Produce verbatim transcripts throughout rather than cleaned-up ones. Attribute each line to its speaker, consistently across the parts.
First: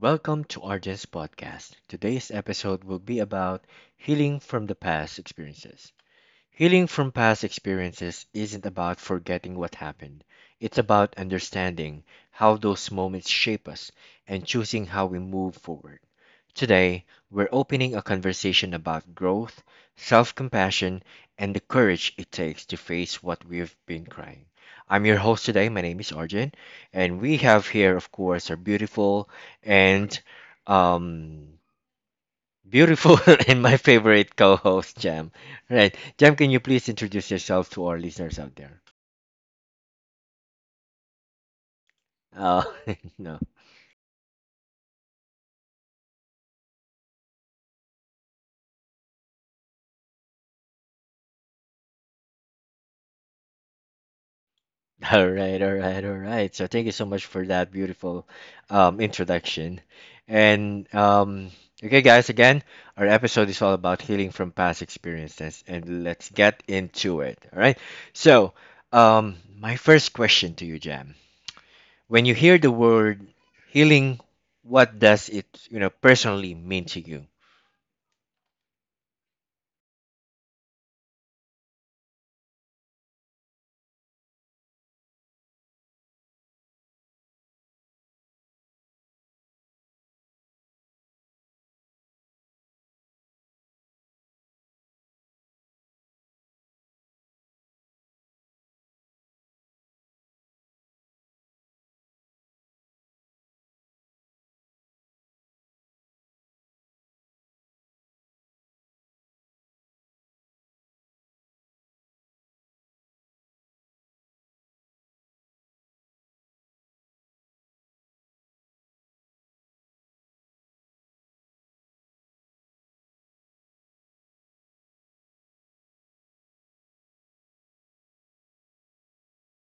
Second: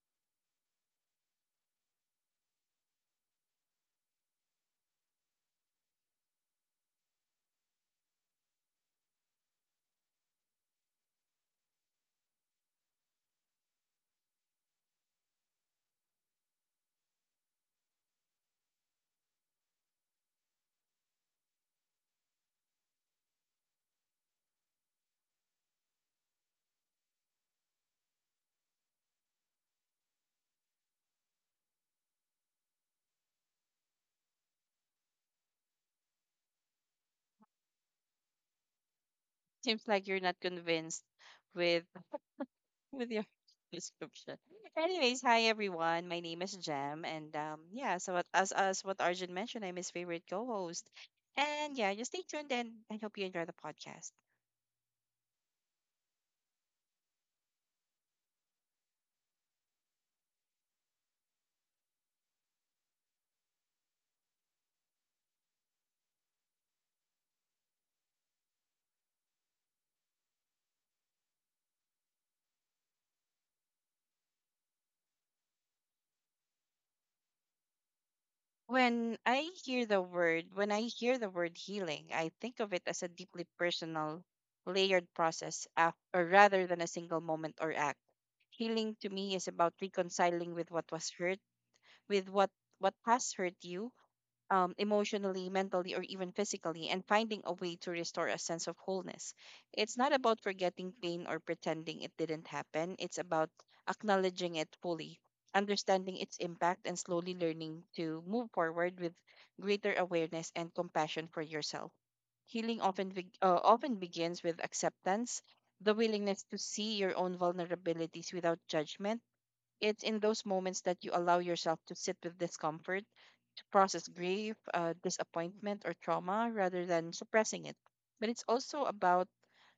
Speaker 1: Welcome to R J's podcast. Today's episode will be about healing from the past experiences. Healing from past experiences isn't about forgetting what happened. It's about understanding how those moments shape us and choosing how we move forward. Today, we're opening a conversation about growth, self compassion, and the courage it takes to face what we've been crying. I'm your host today. My name is Arjun, and we have here, of course, our beautiful and um, Beautiful and my favorite co-host, Jam. Right, Jam, can you please introduce yourself to our listeners out there?
Speaker 2: Seems like you're not convinced with
Speaker 1: Oh,
Speaker 2: with your
Speaker 1: no.
Speaker 2: description. Anyways, hi everyone. My name is Jem, and um, yeah. So what, as as what Arjun mentioned, I'm his favorite co-host, and yeah, just stay tuned and I hope you enjoy the podcast.
Speaker 1: All right, all right, all right. So thank you so much for that beautiful um, introduction. And um, Okay, guys, again, our episode is all about healing from past experiences, and let's get into it. All right. So, um, my first question to you, Jam. When you hear the word healing, what does it, you know, personally mean to you?
Speaker 2: When I hear the word, when I hear the word healing, I think of it as a deeply personal, layered process, af- or rather than a single moment or act. Healing to me is about reconciling with what was hurt, with what what has hurt you um, emotionally, mentally, or even physically, and finding a way to restore a sense of wholeness. It's not about forgetting pain or pretending it didn't happen, it's about acknowledging it fully, understanding its impact, and slowly learning to move forward with greater awareness and compassion for yourself. Healing often, be- uh, often begins with acceptance, the willingness to see your own vulnerabilities without judgment. It's in those moments that you allow yourself to sit with discomfort, process grief, uh, disappointment, or trauma rather than suppressing it. But it's also about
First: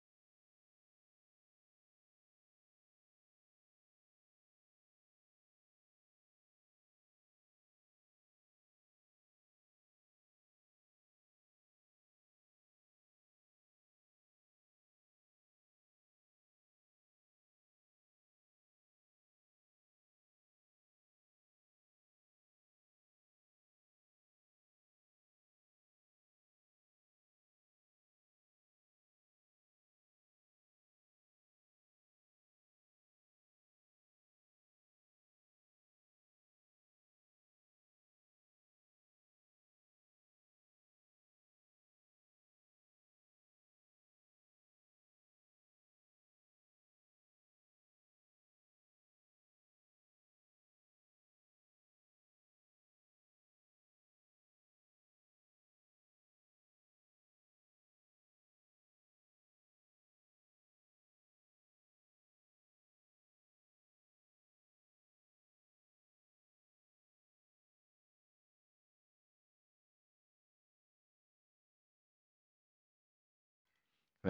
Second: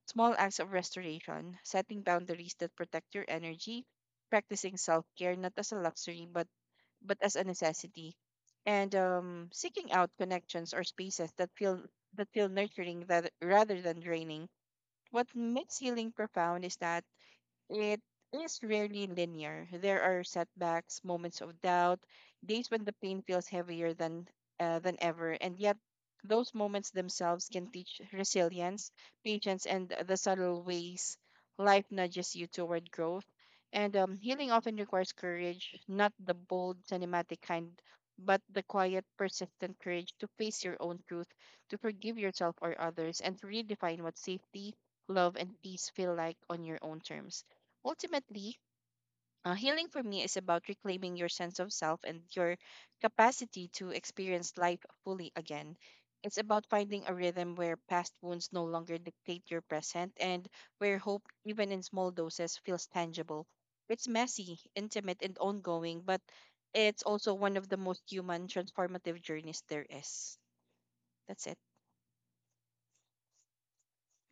Speaker 2: small acts of restoration, setting boundaries that protect your energy, practicing self care not as a luxury but, but as a necessity, and um, seeking out connections or spaces that feel that feel nurturing, that, rather than draining. What makes healing profound is that it is rarely linear. There are setbacks, moments of doubt, days when the pain feels heavier than uh, than ever, and yet those moments themselves can teach resilience, patience, and the subtle ways life nudges you toward growth. And um, Healing often requires courage, not the bold, cinematic kind, but the quiet, persistent courage to face your own truth, to forgive yourself or others, and to redefine what safety, love, and peace feel like on your own terms. Ultimately, uh, healing for me is about reclaiming your sense of self and your capacity to experience life fully again. It's about finding a rhythm where past wounds no longer dictate your present and where hope, even in small doses, feels tangible. It's messy, intimate, and ongoing, but it's also one of the most human transformative journeys there is. That's it.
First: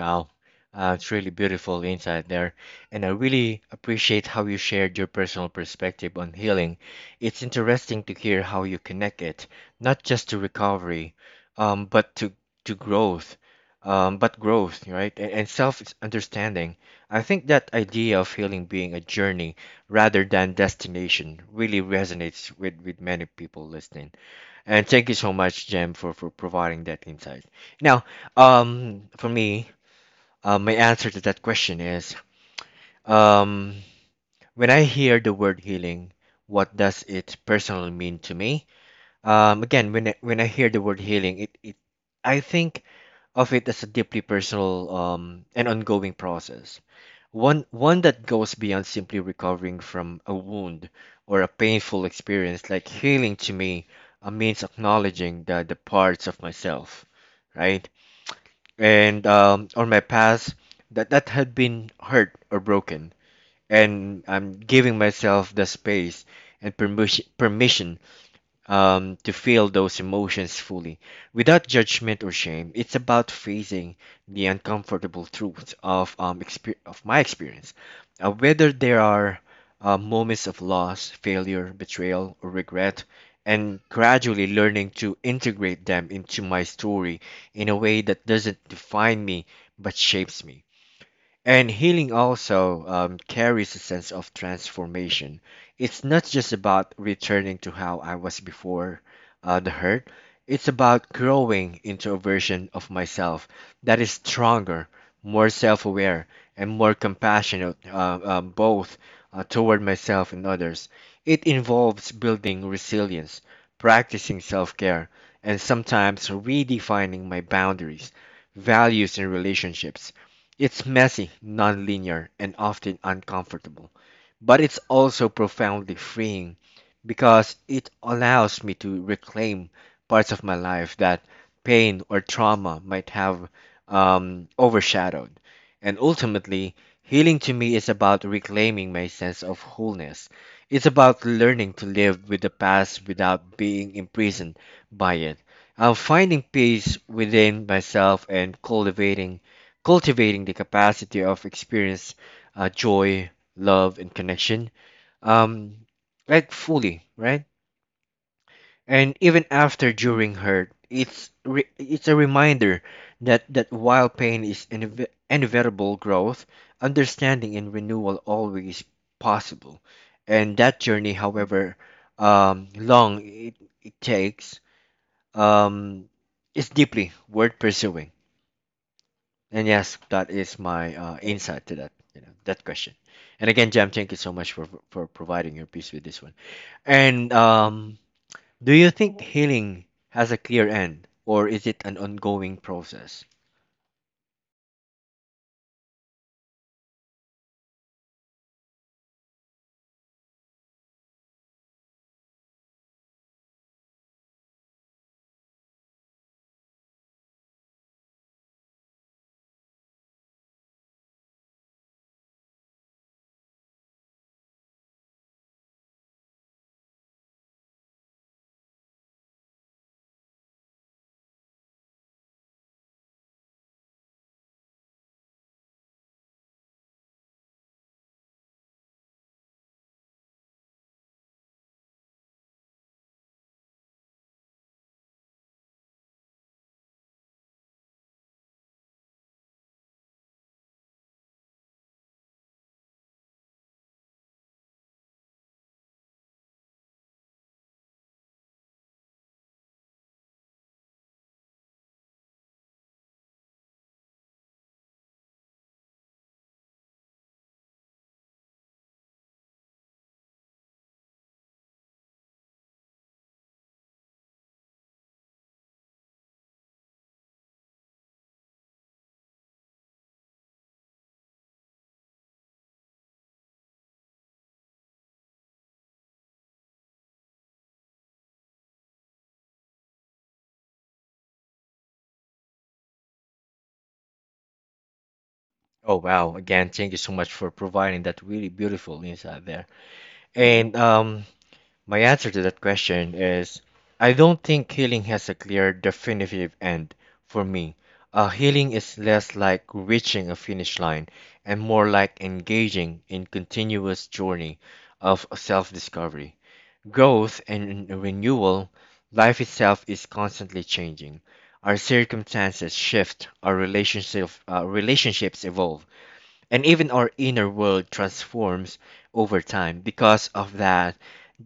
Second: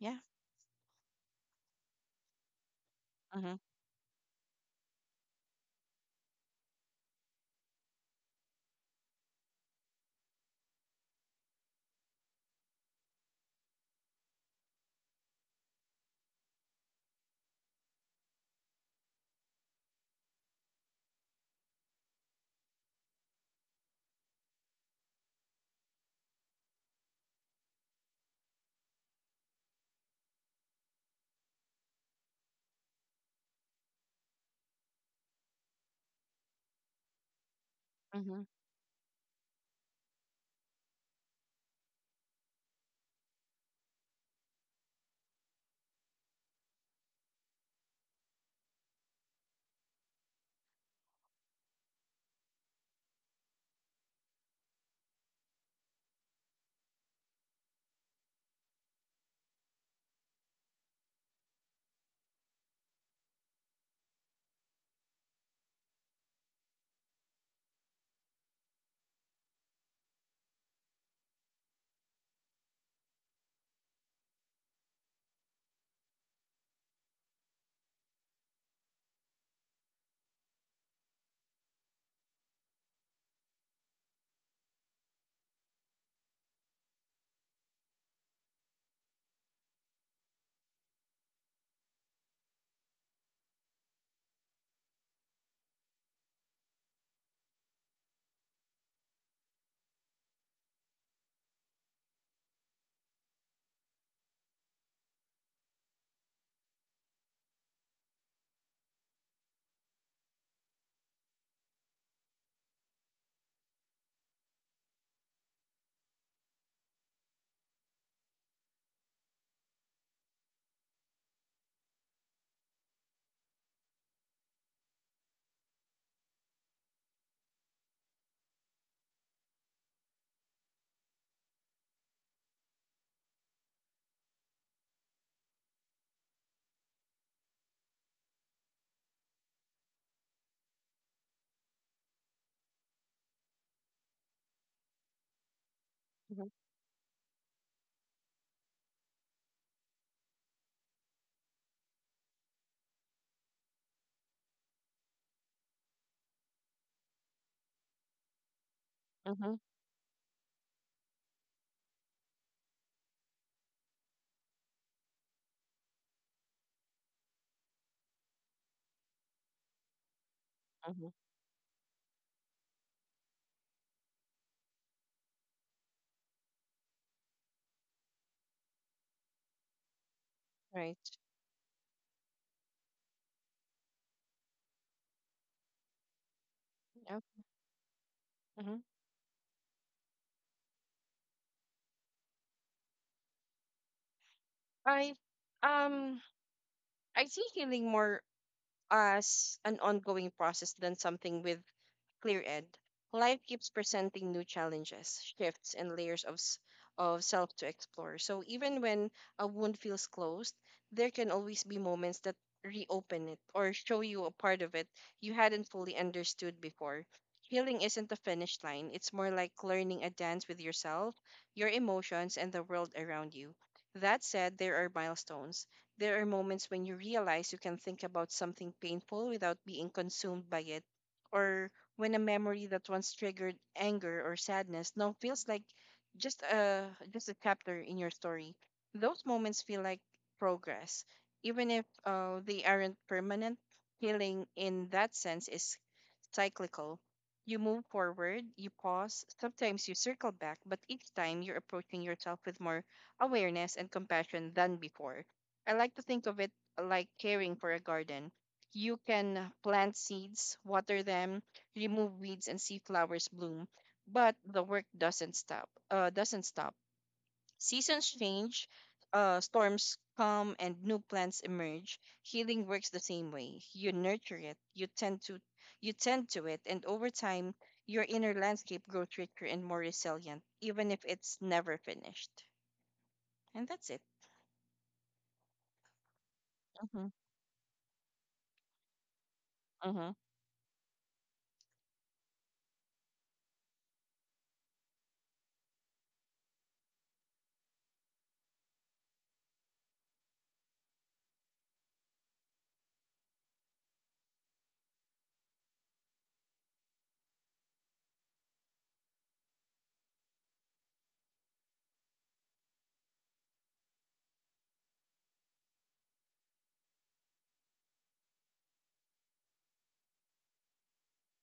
Speaker 2: Yeah.
Speaker 1: uh, it's really beautiful insight there. And I
Speaker 2: Mm-hmm.
Speaker 1: really appreciate how you shared your personal perspective on healing. It's interesting to hear how you connect it, not just to recovery, um, but to, to growth, um, but growth, right? And, and self-understanding. I think that idea of healing being a journey rather than destination really resonates with, with many people listening. And thank you so much, Jem, for, for providing that insight. Now, um, for me, uh, my answer to that question is um, when I hear the word healing, what does it personally mean to
Speaker 2: Mm-hmm.
Speaker 1: me? Um, again, when I, when I hear the word healing, it, it I think of it as a deeply personal um, and ongoing process. One one that goes beyond simply recovering from a wound or a painful experience. Like healing to me uh, means acknowledging the, the parts of myself, right? and um, or my past that that had been hurt or broken, and I'm giving myself the space and permission permission um, to feel those emotions fully without judgment or shame. It's about facing the uncomfortable truths of, um, exper- of my experience, uh, whether there are uh, moments of loss, failure, betrayal, or regret, and gradually learning to integrate them into my story in a way that doesn't define me but shapes me. And healing also um, carries a sense of transformation. It's not just about returning to how I was before uh, the hurt. It's about growing into a version of myself that is stronger, more self aware, and more compassionate, uh, um, both uh, toward myself and others. It involves building resilience, practicing self care, and sometimes redefining my boundaries, values, and relationships. It's messy, non-linear, and often uncomfortable, but it's also profoundly freeing because it allows me to reclaim parts of my life that pain or trauma might have um, overshadowed. And ultimately, healing to me is about reclaiming my sense of wholeness. It's about learning to live with the past without being imprisoned by it. I'm finding
Speaker 2: Mm-hmm.
Speaker 1: peace within myself and cultivating cultivating the capacity of experience, uh, joy, love, and connection, um, like fully, right? And even
Speaker 2: Mm-hmm.
Speaker 1: after, during hurt, it's re- it's a reminder that that while pain is inev- inevitable, growth, understanding, and renewal always possible. And that journey,
Speaker 2: Mm-hmm.
Speaker 1: however um, long it, it takes, um, is deeply worth pursuing. And yes, that is my uh,
Speaker 2: Right.
Speaker 1: insight to that, you know, that question. And again, Jam, thank you so much for for providing your piece with this one.
Speaker 2: Yeah.
Speaker 1: And um, Do
Speaker 2: Mm-hmm.
Speaker 1: you think healing has a clear end, or is it an ongoing process?
Speaker 2: I um I see healing more as an ongoing process than something with Clear Ed. Life keeps presenting new challenges, shifts, and layers of, s- of self to explore. So even when a wound feels closed, there can always be moments that reopen it or show you a part of it you hadn't fully understood before. Healing isn't a finish line, it's more like learning a dance with yourself, your emotions, and the world around you. That said, there are milestones. There are moments when you realize you can think about something painful without being consumed by it, or when a memory that once triggered anger or sadness now feels like just a just a chapter in your story. Those moments feel like progress, even if uh, they aren't permanent. Healing in that sense is cyclical. You move forward, you pause, sometimes you circle back, but each time you're approaching yourself with more awareness and compassion than before. I like to think of it like caring for a garden. You can plant seeds, water them, remove weeds, and see flowers bloom. But the work doesn't stop. Uh, doesn't stop. Seasons change, uh, storms come, and new plants emerge. Healing works the same way. You nurture it, you tend to, you tend to it, and over time, your inner landscape grows richer and more resilient, even if it's never finished. And that's it.
Speaker 1: Oh wow! Again, thank you so much for providing that really beautiful insight there.
Speaker 2: Mm-hmm.
Speaker 1: And um, My answer to that question is I don't think healing has a clear, definitive end for me. Uh, healing is less like reaching a finish line and more like engaging in continuous journey of self-discovery. Growth and renewal, life itself is constantly changing. Our circumstances shift, our relationship, uh, relationships evolve, and even our inner world transforms over time. Because of that,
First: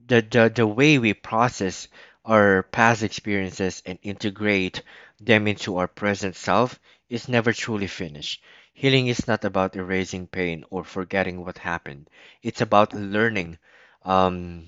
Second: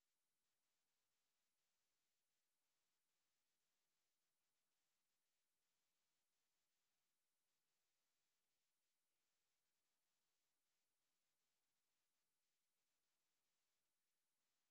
Speaker 1: the, the, the way we process our past experiences and integrate them into our present self is never truly finished. Healing is not about erasing pain or forgetting what happened. It's about learning um,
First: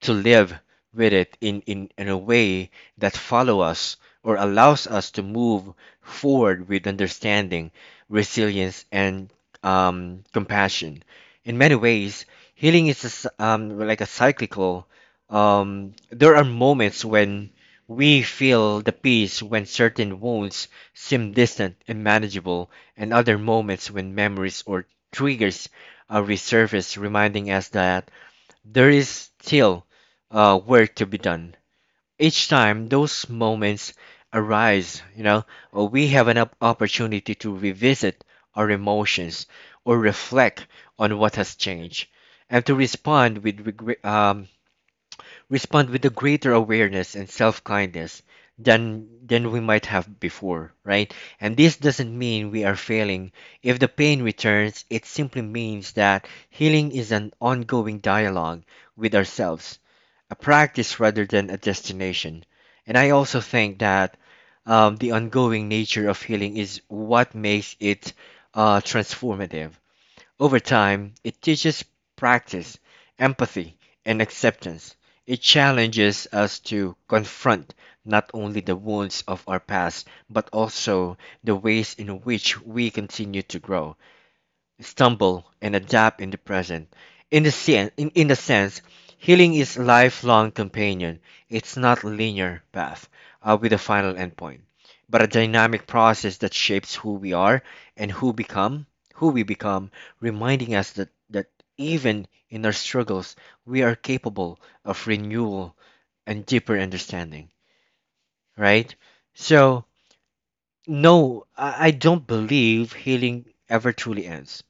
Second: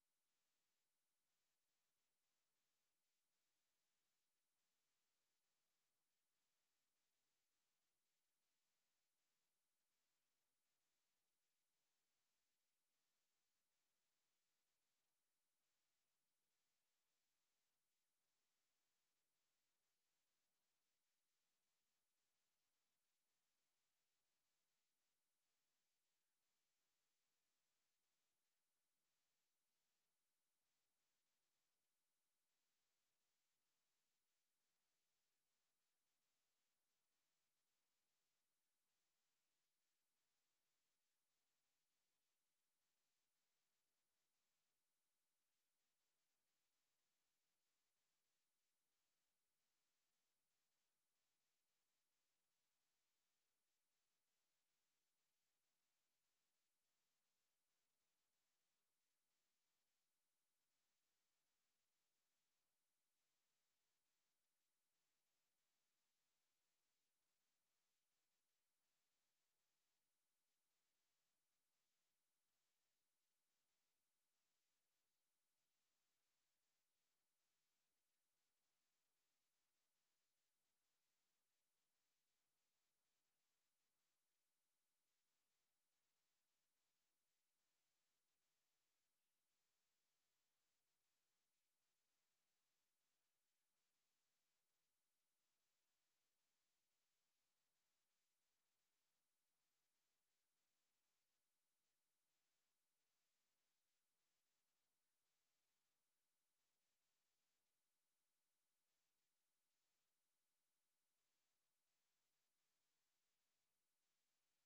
Speaker 1: to live with it in, in, in a way that follow us or allows us to move forward with understanding, resilience, and um, compassion. In many ways, healing is a s um, like a cyclical. Um, there are moments when we feel the peace when certain wounds seem distant and manageable, and other moments when memories or triggers uh, resurface, reminding us that there is still uh, work to be done. Each time those moments arise, you know, uh, we have an op- opportunity to revisit our emotions or reflect on what has changed, and to respond with regret, respond with a greater awareness and self-kindness than than we might have before, right? And this doesn't mean we are failing if the pain returns. It simply means that healing is an ongoing dialogue with ourselves, a practice rather than a destination. And I also think that um, the ongoing nature of healing is what makes it uh, transformative. Over time, it teaches practice, empathy, and acceptance. It challenges us to confront not only the wounds of our past, but also the ways in which we continue to grow, stumble, and adapt in the present. In the sense, in, in the sense, healing is a lifelong companion. It's not a linear path uh, with a final endpoint, but a dynamic process that shapes who we are and who become, who we become, reminding us that that even in our struggles, we are capable of renewal and deeper understanding. Right? So, no, I, I don't believe healing ever truly ends,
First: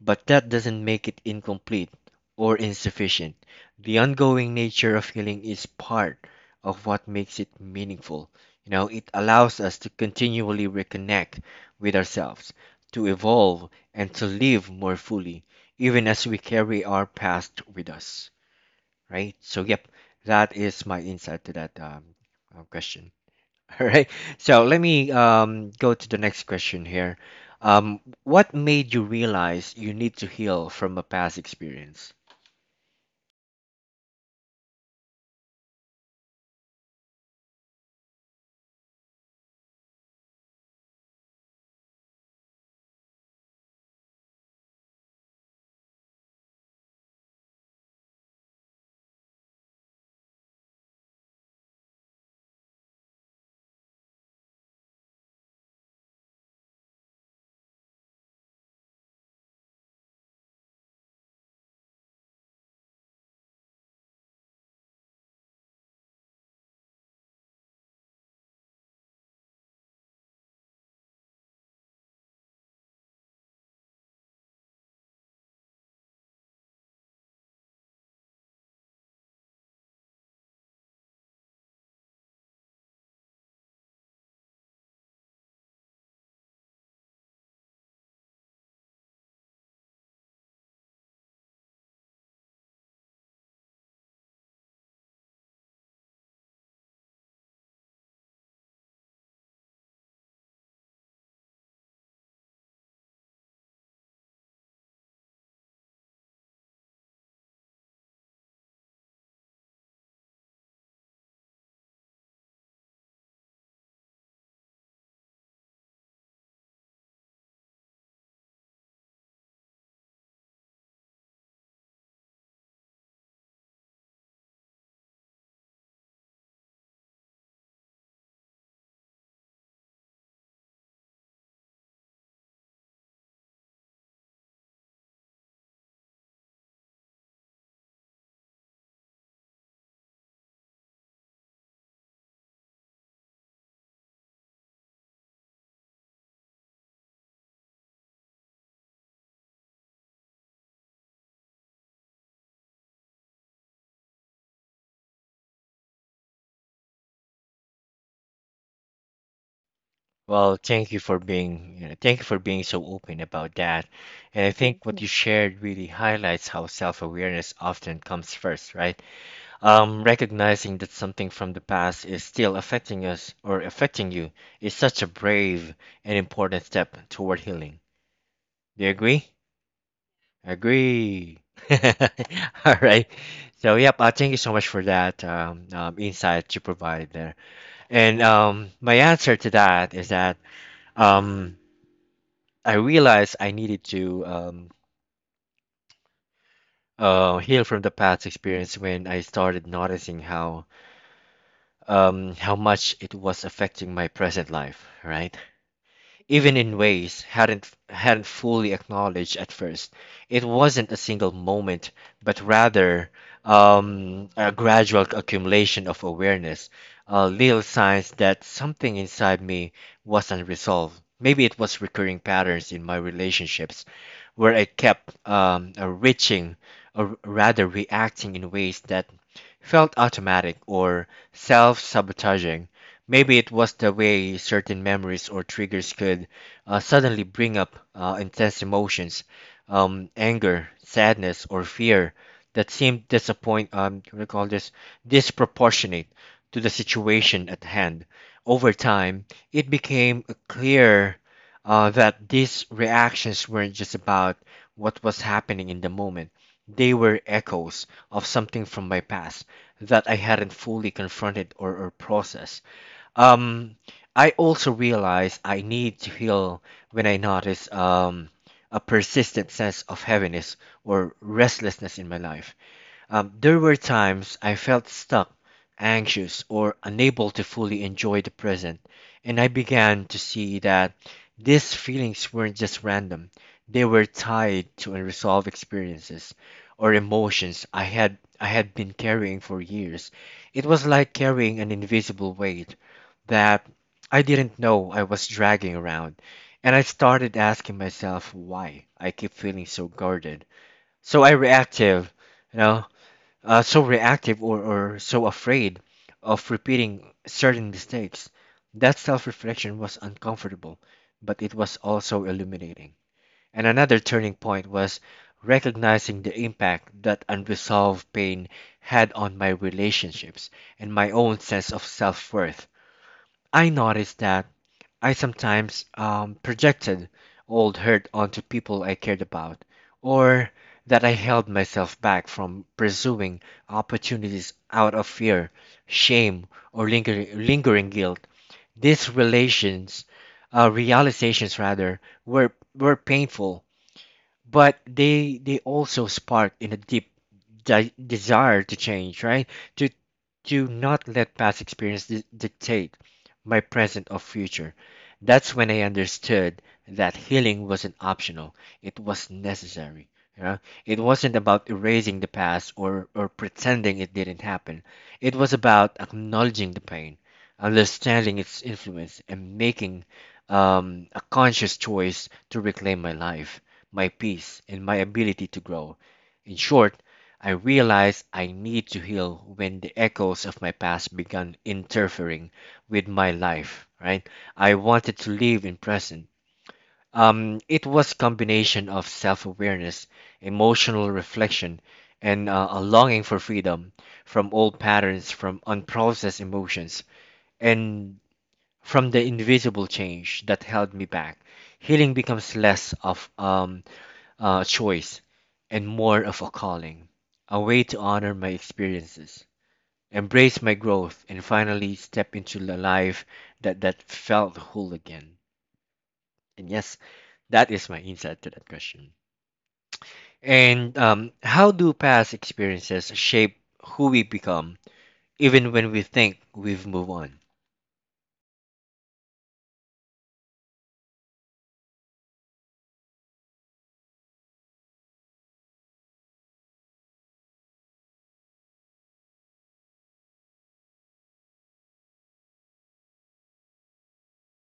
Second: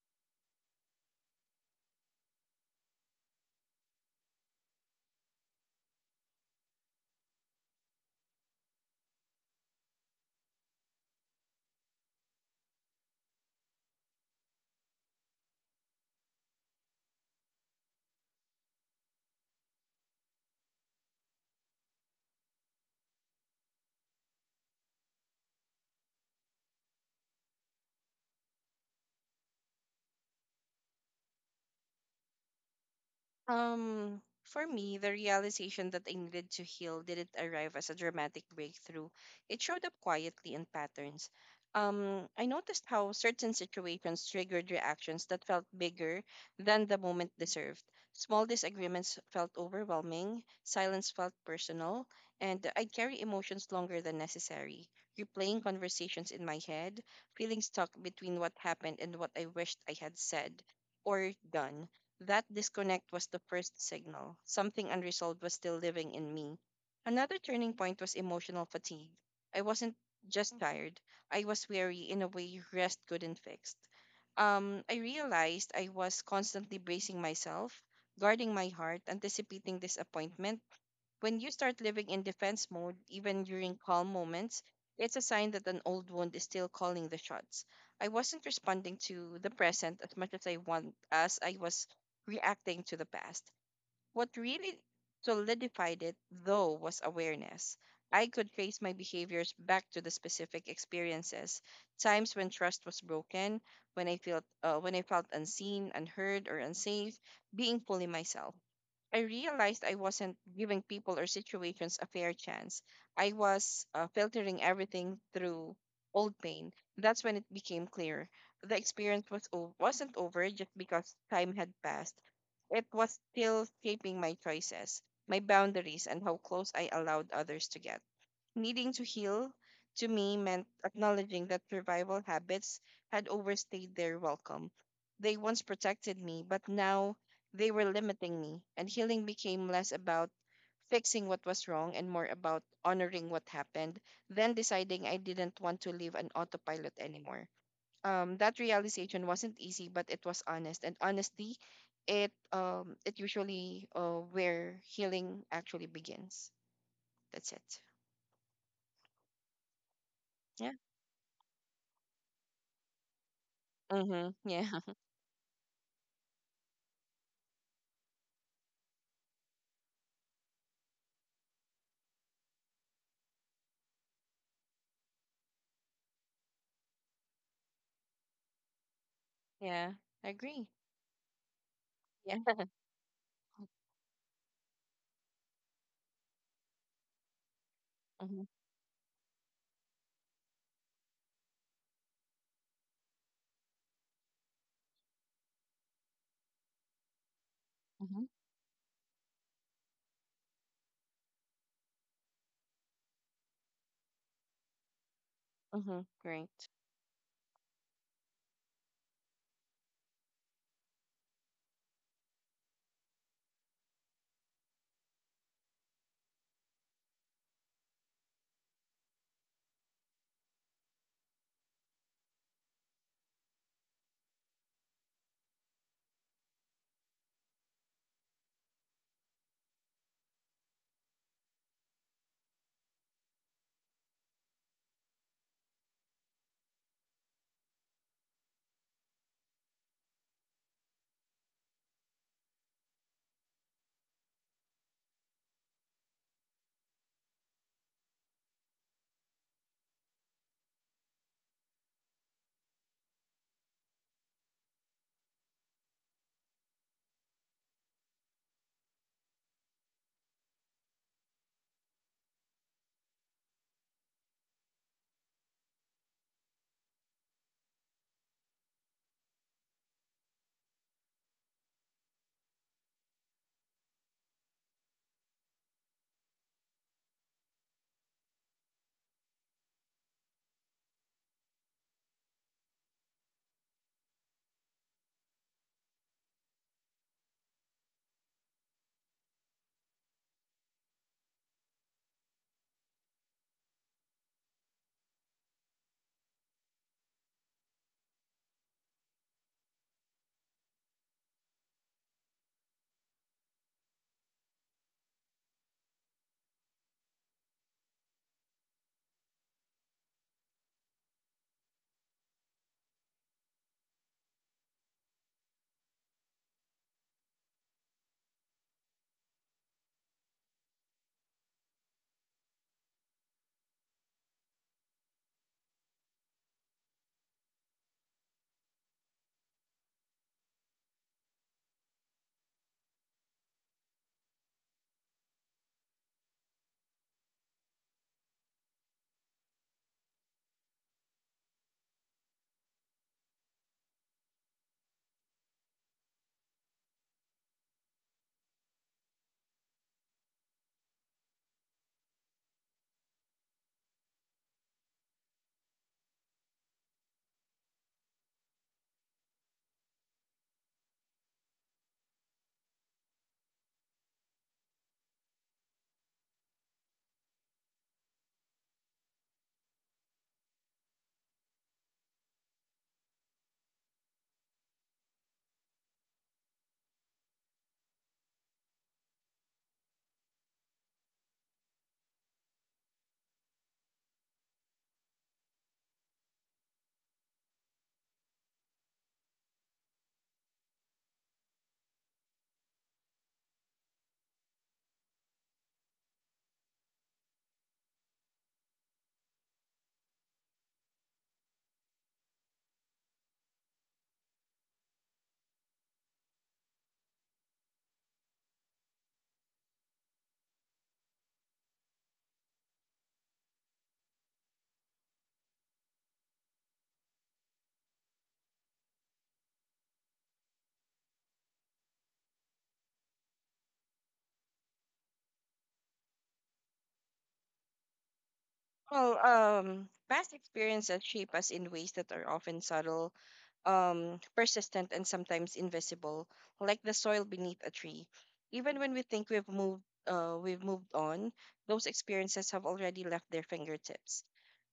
Speaker 1: but that doesn't make it incomplete or insufficient. The ongoing nature of healing is part of what makes it meaningful. You know, it allows us to continually reconnect with ourselves, to evolve, and to live more fully, even as we carry our past with us. Right? So, yep, that is my insight to that um, uh, question. All right. So let me um, go to the next question here. Um, what made you realize you need to heal from a past experience?
Speaker 2: Um, for me, the realization that I needed to heal didn't arrive as a dramatic breakthrough. It showed up quietly in patterns. Um, I noticed how certain situations triggered reactions that felt bigger than the moment deserved. Small disagreements felt overwhelming, silence felt personal, and I'd carry emotions longer than necessary, replaying conversations in my head, feeling stuck between what happened and what I wished I had said or done. That disconnect was the first signal. Something unresolved was still living in me. Another turning point was emotional fatigue. I wasn't just tired, I was weary in a way rest couldn't fix. Um, I realized I was constantly bracing myself, guarding my heart, anticipating disappointment. When you start living in defense mode, even during calm moments, it's a sign that an old wound is still calling the shots. I wasn't responding to the present as much as I want as I was reacting to the past. What really solidified it, though, was awareness. I could trace my behaviors back to the specific experiences, times when trust was broken, when I felt uh, when I felt unseen, unheard, or unsafe, being fully myself. I realized I wasn't giving people or situations a fair chance. I was uh, filtering everything through old pain. That's when it became clear the experience was o- wasn't over just because time had passed. It was still shaping my choices, my boundaries, and how close I allowed others to get. Needing to heal, to me, meant acknowledging that survival habits had overstayed their welcome. They once protected me, but now they were limiting me, and healing became less about fixing what was wrong and more about honoring what happened, then deciding I didn't want to live on autopilot anymore. Um, that realization wasn't easy, but it was honest. And honestly, it um, it usually uh, where healing actually begins. That's it.
Speaker 1: Well,
Speaker 2: Yeah.
Speaker 1: thank you for being, you know, thank you for being so open about that.
Speaker 2: Mm-hmm.
Speaker 1: And I
Speaker 2: Yeah.
Speaker 1: think what you. You shared really highlights how self-awareness often comes first, right? Um, recognizing that something from the past is still affecting us or affecting you is such a brave and important step toward healing. Do you agree?
Speaker 2: Yeah. I agree.
Speaker 1: Agree.
Speaker 2: Yeah.
Speaker 1: All right. So, yep, uh, thank you so much for that um, um, insight you provided there. And
Speaker 2: Mm-hmm.
Speaker 1: um, My answer to that is that um, I realized I needed to um, uh, heal from the
Speaker 2: Mm-hmm.
Speaker 1: past experience when I started noticing how um, how much it was affecting my present life, right?
Speaker 2: Mm-hmm.
Speaker 1: Even
Speaker 2: Great.
Speaker 1: in ways hadn't hadn't fully acknowledged at first. It wasn't a single moment, but rather um, a gradual accumulation of awareness, uh, little signs that something inside me was unresolved. Maybe it was recurring patterns in my relationships, where I kept um, uh, reaching, or rather reacting in ways that felt automatic or self-sabotaging. Maybe it was the way certain memories or triggers could uh, suddenly bring up uh, intense emotions, um, anger, sadness, or fear that seemed disappoint. Um, what do you call this, disproportionate to the situation at hand. Over time, it became clear uh, that these reactions weren't just about what was happening in the moment. They were echoes of something from my past that I hadn't fully confronted or, or processed. Um, I also realize I need to heal when I notice um, a persistent sense of heaviness or restlessness in my life. Um, there were times I felt stuck, anxious, or unable to fully enjoy the present, and I began to see that these feelings weren't just random. They were tied to unresolved experiences or emotions I had I had been carrying for years. It was like carrying an invisible weight that I didn't know I was dragging around, and I started asking myself why I keep feeling so guarded, so I reactive, you know, uh, so reactive or, or so afraid of repeating certain mistakes. That self reflection was uncomfortable, but it was also illuminating. And another turning point was recognizing the impact that unresolved pain had on my relationships and my own sense of self worth. I noticed that I sometimes um, projected old hurt onto people I cared about, or that I held myself back from pursuing opportunities out of fear, shame, or lingering, lingering guilt. These relations, uh, realizations rather, were were painful but they they also spark in a deep de- desire to change, right? to to not let past experience di- dictate my present or future. That's when I understood that healing wasn't optional, it was necessary, you know? It wasn't about erasing the past or or pretending it didn't happen. It was about acknowledging the pain, understanding its influence, and making um, a conscious choice to reclaim my life, my peace, and my ability to grow. In short, I realized I need to heal when the echoes of my past began interfering with my life, right? I wanted to live in present. Um, it was combination of self-awareness, emotional reflection, and uh, a longing for freedom from old patterns, from unprocessed emotions, and from the invisible change that held me back. Healing becomes less of um, uh, choice and more of a calling, a way to honor my experiences, embrace my growth, and finally step into a life that, that felt whole again. And yes, that is my insight to that question. And um, how do past experiences shape who we become, even when we think we've moved on?
Speaker 2: Well, um, past experiences shape us in ways that are often subtle, um, persistent and sometimes invisible, like the soil beneath a tree. Even when we think we've moved, uh, we've moved on, those experiences have already left their fingertips,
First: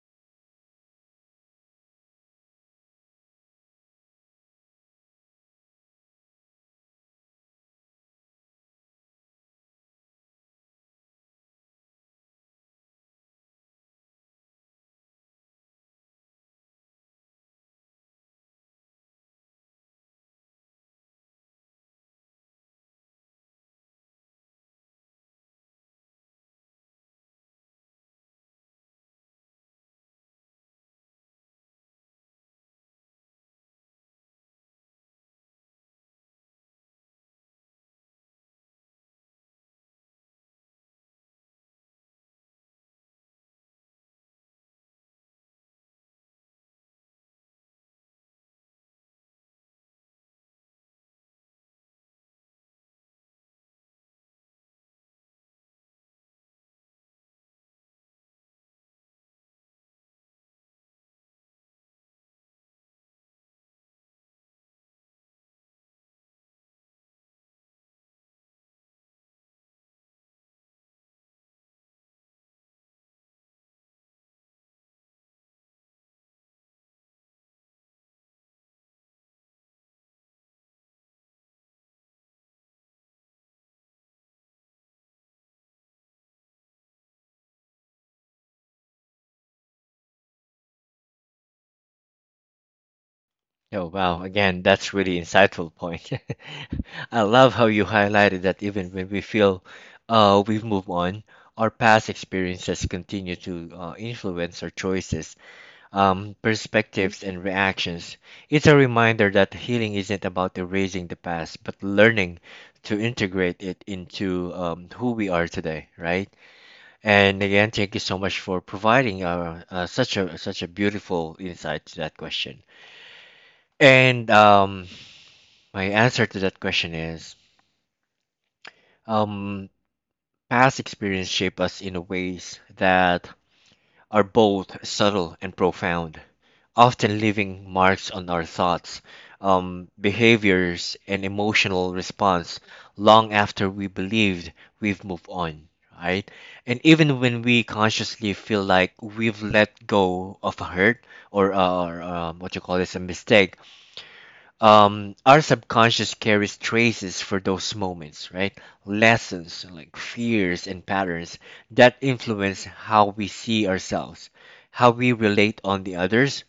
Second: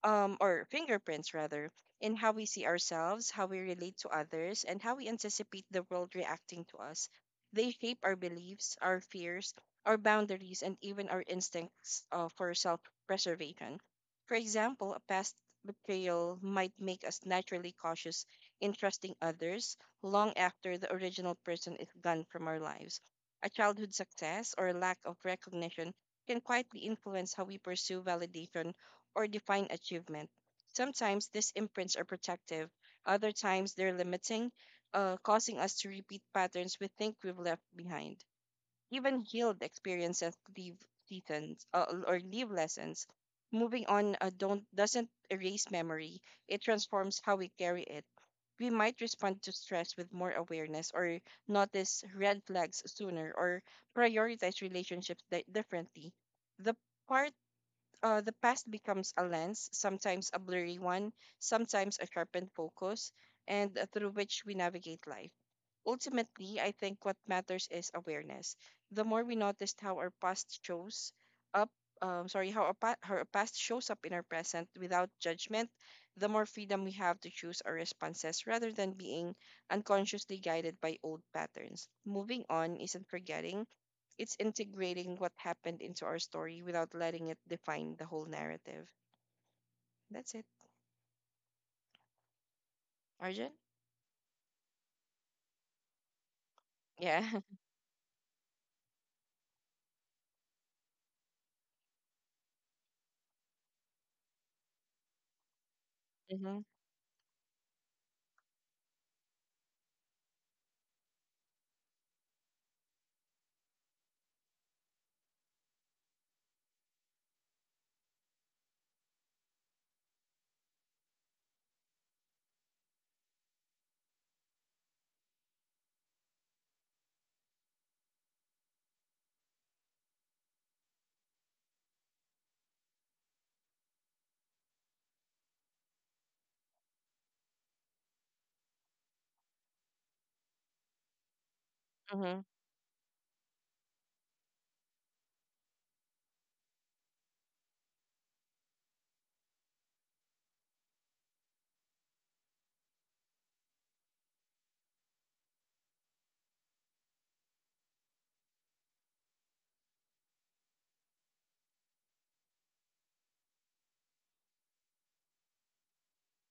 Speaker 2: um, or fingerprints rather, in how we see ourselves, how we relate to others, and how we anticipate the world reacting to us. They shape our beliefs, our fears, our boundaries, and even our instincts uh, for self preservation. For example, a past betrayal might make us naturally cautious interesting others long after the original person is gone from our lives. A childhood success or lack of recognition can quietly influence how we pursue validation or define achievement. Sometimes these imprints are protective, other times they're limiting, uh, causing us to repeat patterns we think we've left behind. Even healed experiences leave lessons uh, or leave lessons. Moving on uh, don't doesn't erase memory; it transforms how we carry it. We might respond to stress with more awareness, or notice red flags sooner, or prioritize relationships di- differently. The part uh, the past becomes a lens, sometimes a blurry one, sometimes a sharpened focus, and uh, through which we navigate life. Ultimately, I think what matters is awareness. The more we notice how our past shows up, um, sorry, how our, pa- how our past shows up in our present without judgment, the more freedom we have to choose our responses rather than being unconsciously guided by old patterns. Moving on isn't forgetting, it's integrating what happened into our story without letting it define the whole narrative. That's it. Arjun?
Speaker 1: Oh, wow. Again, that's really insightful point. I
Speaker 2: Yeah.
Speaker 1: love how you highlighted that even when we feel uh, we've moved on, our past experiences continue to uh, influence our choices, um,
Speaker 2: Mm-hmm.
Speaker 1: perspectives, and reactions. It's a reminder that healing isn't about erasing the past, but learning to integrate it into um, who we are today, right? And again, thank you so much for providing uh, uh, such a such a beautiful insight to that question. And um, my answer to that question is um, past experience shape us in ways that are both subtle and profound, often leaving marks on our thoughts, um, behaviors, and emotional
Speaker 2: Mm-hmm.
Speaker 1: response long after we believed we've moved on, right? And even when we consciously feel like we've let go of a hurt or, uh, or um, what you call this, a mistake, um, our subconscious carries traces for those moments, right? Lessons like fears and patterns that influence how we see ourselves, how we relate on the others,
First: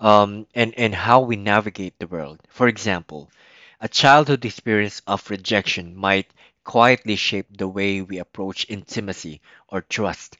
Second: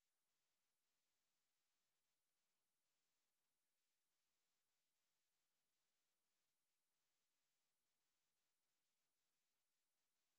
Speaker 1: um, and, and how we navigate the world. For example, a childhood experience of rejection might quietly shape the way we approach intimacy or trust,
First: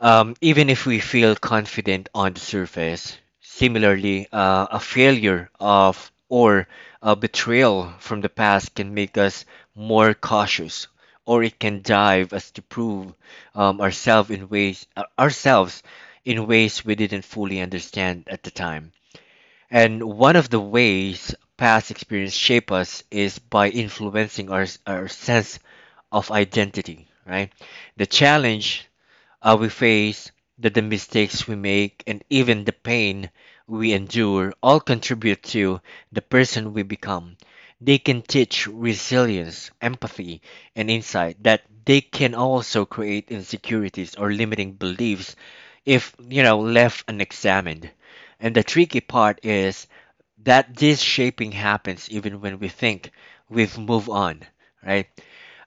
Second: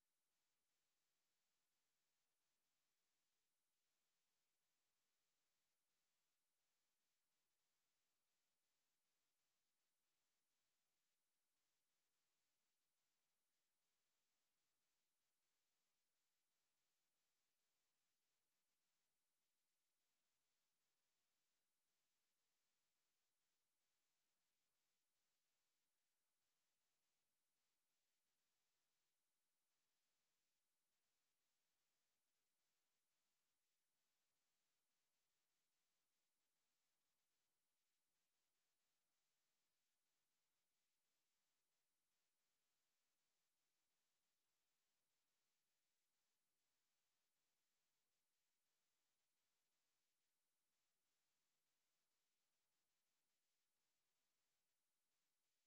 Speaker 1: um, even if we feel confident on the surface. Similarly, uh, a failure of or a betrayal from the past can make us more cautious, or it can drive us to prove um, ourselves in ways uh, ourselves in ways we didn't fully understand at the time. And one of the ways past experience shape us is by influencing our, our sense of identity, right? The challenge uh, we face, that the mistakes we make, and even the pain we endure all contribute to the person we become. They can teach resilience, empathy, and insight that they can also create insecurities or limiting beliefs if, you know, left unexamined. And the tricky part is that this shaping happens even when we think we've moved on, right?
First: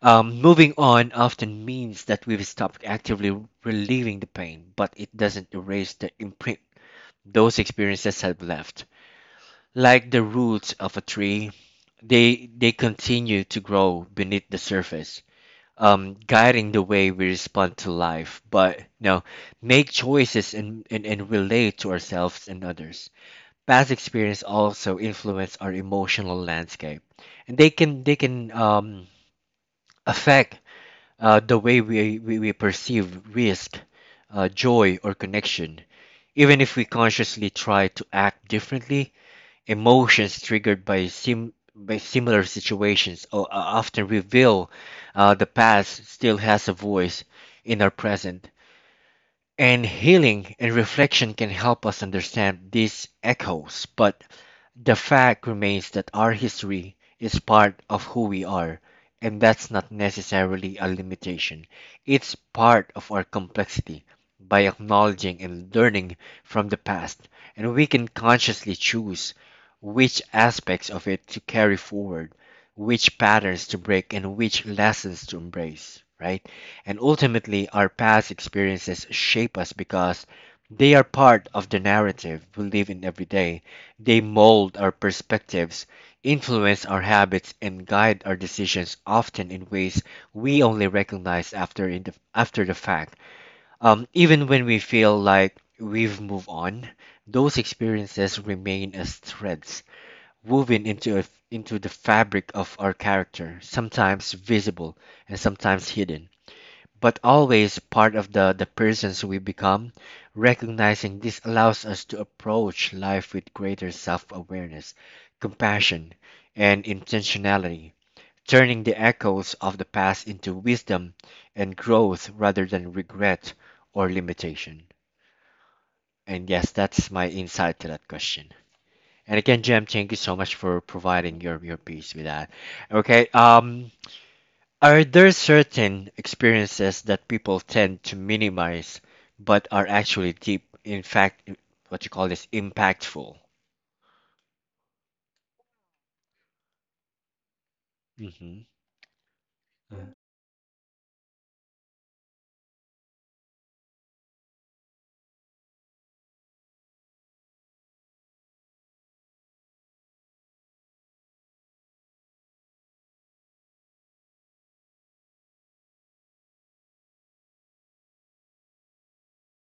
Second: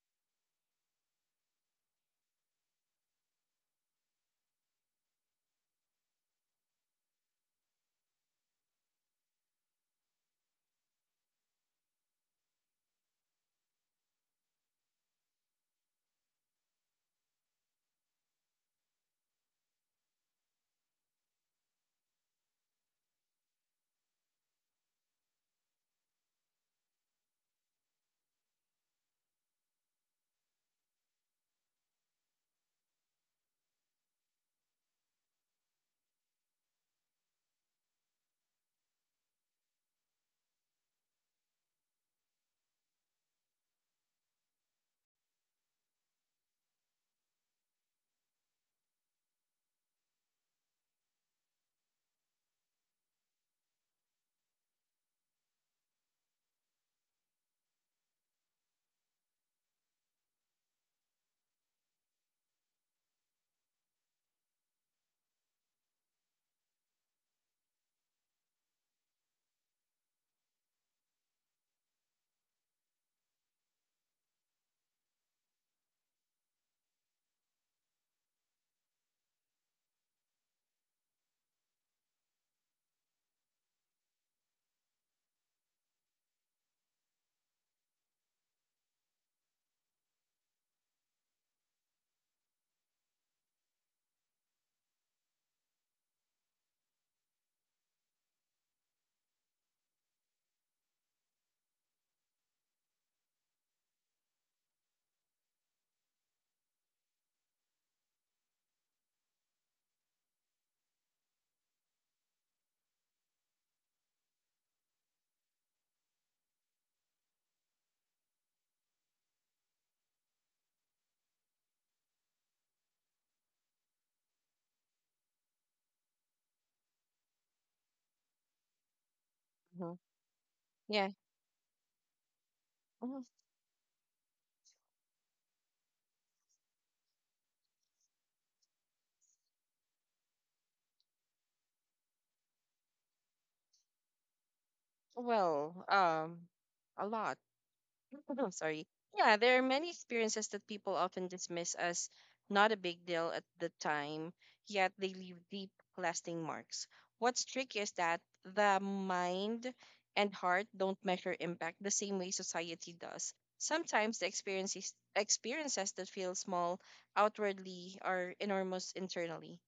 Speaker 1: Um, moving on often means that we've stopped actively relieving the pain, but it doesn't erase the imprint those experiences have left. Like the roots of a tree, they they continue to grow beneath the surface, um, guiding the way we respond to life, but you know, make choices and, and, and relate to ourselves and others. Past experience also influence our emotional landscape, and they can they can um, affect uh, the way we, we, we perceive risk, uh, joy, or connection. Even if we consciously try to act differently, emotions triggered by, sim- by similar situations o- uh, often reveal uh, the past still has a voice in our present. And healing and reflection can help us understand these echoes, but the fact remains that our history is part of who we are, and that's not necessarily a limitation. It's part of our complexity. By acknowledging and learning from the past, and we can consciously choose which aspects of it to carry forward, which patterns to break, and which lessons to embrace, right? And ultimately, our past experiences shape us because they are part of the narrative we live in every day. They mold our perspectives, influence our habits, and guide our decisions often in ways we only recognize after, in the, after the fact. Um, even when we feel like we've moved on, those experiences remain as threads woven into, a, into the fabric of our character, sometimes visible and sometimes hidden but always part of the, the persons we become. Recognizing this allows us to approach life with greater self awareness, compassion, and intentionality, turning the echoes of the past into wisdom and growth rather than regret or limitation. And yes, that's my insight to that question. And again, Jem,
Speaker 2: hmm
Speaker 1: thank you so much for
Speaker 2: Yeah.
Speaker 1: providing your, your piece with that.
Speaker 2: hmm
Speaker 1: Okay, um, are there certain experiences that people tend to minimize but are actually deep, in fact, i- what you call this, impactful?
Speaker 2: Well, um, a lot. I'm
Speaker 1: Hmm.
Speaker 2: sorry. Yeah, there are many experiences that people often dismiss as not a big deal at the time, yet they leave deep, lasting marks. What's tricky is that the mind and heart don't measure impact the same way society does. Sometimes the experiences experiences that feel small outwardly are enormous internally.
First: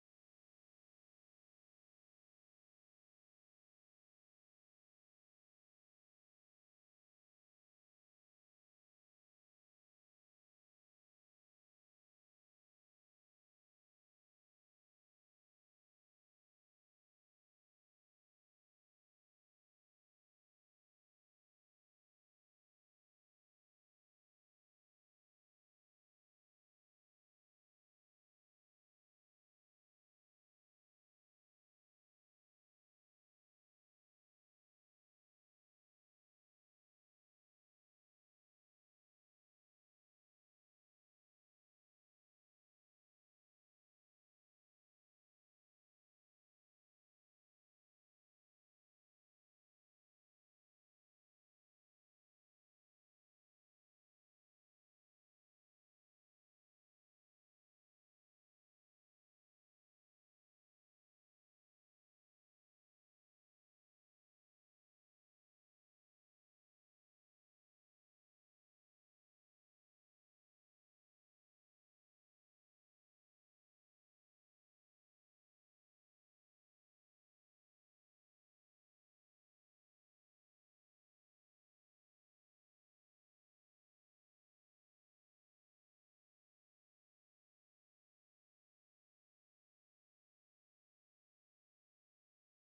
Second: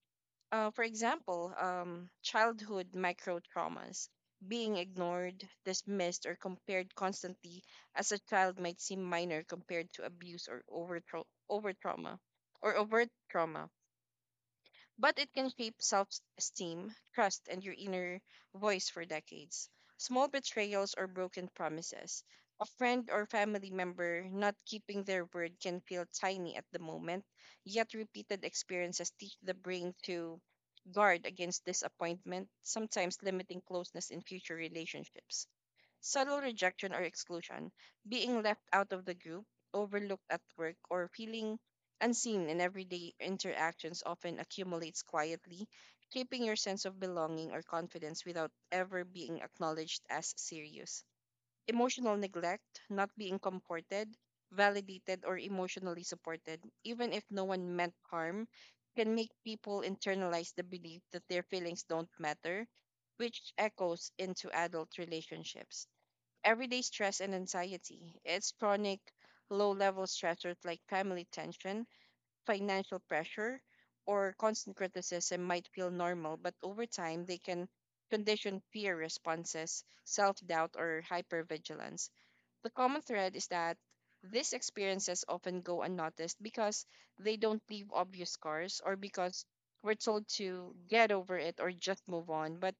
Speaker 2: Uh, for example, um, childhood micro traumas. Being ignored, dismissed, or compared constantly as a child might seem minor compared to abuse or over, tra- over trauma or overt trauma, but it can shape self esteem, trust, and your inner voice for decades. Small betrayals or broken promises, a friend or family member not keeping their word, can feel tiny at the moment, yet repeated experiences teach the brain to guard against disappointment, sometimes limiting closeness in future relationships. Subtle rejection or exclusion, being left out of the group, overlooked at work, or feeling unseen in everyday interactions, often accumulates quietly, shaping your sense of belonging or confidence without ever being acknowledged as serious. Emotional neglect, not being comforted, validated, or emotionally supported, even if no one meant harm, can make people internalize the belief that their feelings don't matter, which echoes into adult relationships. Everyday stress and anxiety: it's chronic low level stressors like family tension, financial pressure, or constant criticism might feel normal, but over time they can condition fear responses, self doubt, or hypervigilance. The common thread is that these experiences often go unnoticed because they don't leave obvious scars, or because we're told to get over it or just move on. But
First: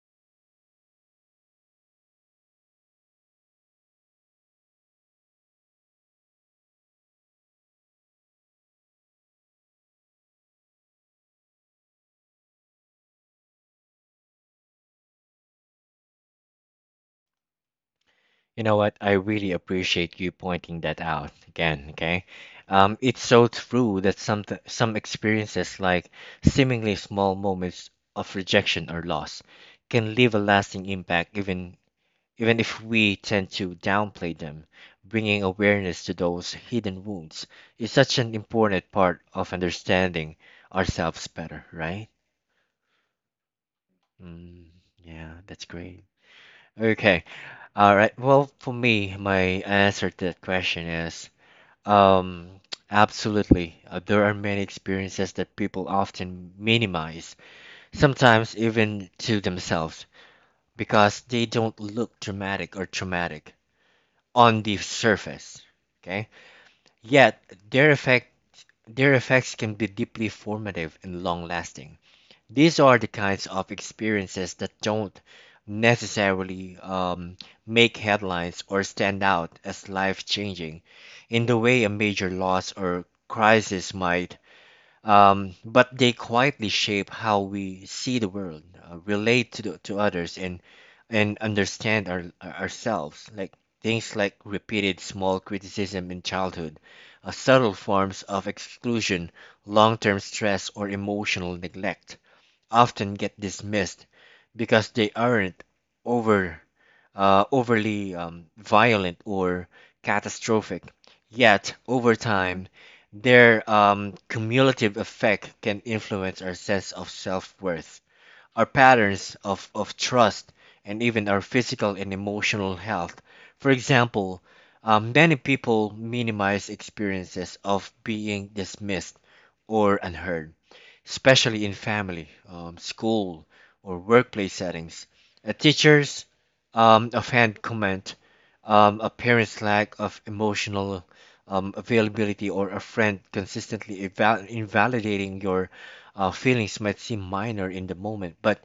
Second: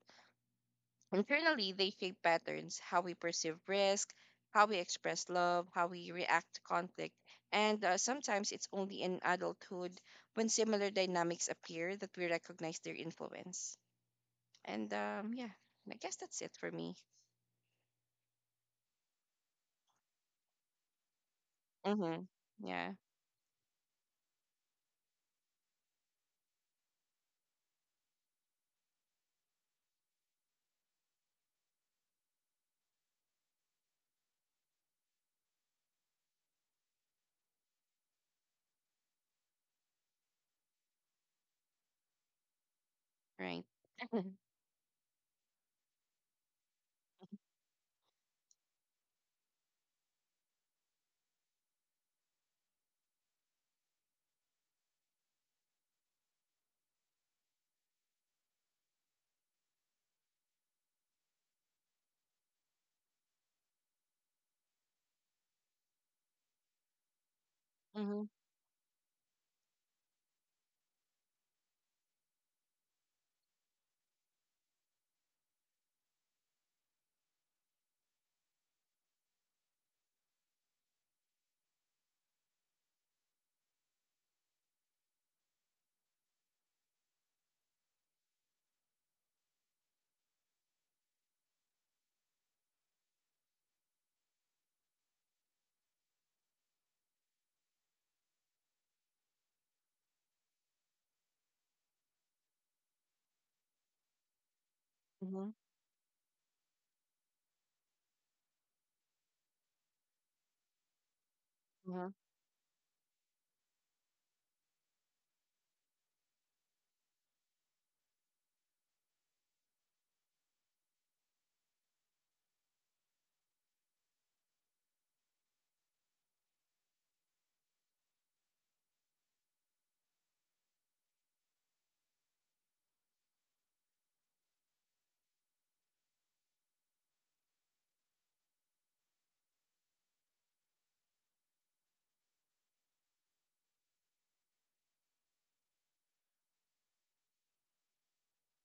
Speaker 2: internally, they shape patterns: how we perceive risk, how we express love, how we react to conflict, and uh, sometimes it's only in adulthood when similar dynamics appear that we recognize their influence. And um, yeah, I guess that's it for me.
Speaker 1: You know what? I really appreciate you pointing that out again,
Speaker 2: Mm-hmm.
Speaker 1: okay?
Speaker 2: Yeah,
Speaker 1: Um, it's so true that some th- some experiences like seemingly small moments of rejection or loss can leave a lasting impact even even if we tend to downplay them. Bringing awareness to those hidden wounds is such an important part of understanding ourselves better, right?
Speaker 2: right. Mm-hmm,
Speaker 1: Mm, yeah, that's great. Okay, all right. Well, for me, my answer to that question is um, absolutely. Uh, there are many experiences that people often minimize, sometimes even to themselves, because they don't look dramatic or traumatic on the surface. Okay, yet, their
Speaker 2: mm-hmm,
Speaker 1: effect their effects can be deeply formative and long-lasting. These are the kinds of experiences that don't necessarily um, make headlines or stand out as life-changing in the way a major loss or crisis might, um, but they quietly shape how we see the world, uh, relate to the, to others, and and understand our ourselves. Like things like repeated small criticism in childhood, uh, subtle forms of exclusion, long-term stress, or emotional neglect often get dismissed because they
Speaker 2: mm-hmm,
Speaker 1: aren't over uh, overly um, violent or catastrophic. Yet, over time, their um, cumulative effect can influence our sense of self worth, our patterns of, of trust, and even our physical and emotional health. For example, um, many people minimize experiences of being dismissed or unheard, especially in family, um, school, or workplace settings. A teacher's um, offhand comment, um, a parent's lack of emotional um, availability, or a friend consistently eval- invalidating your uh, feelings might seem minor in the moment, but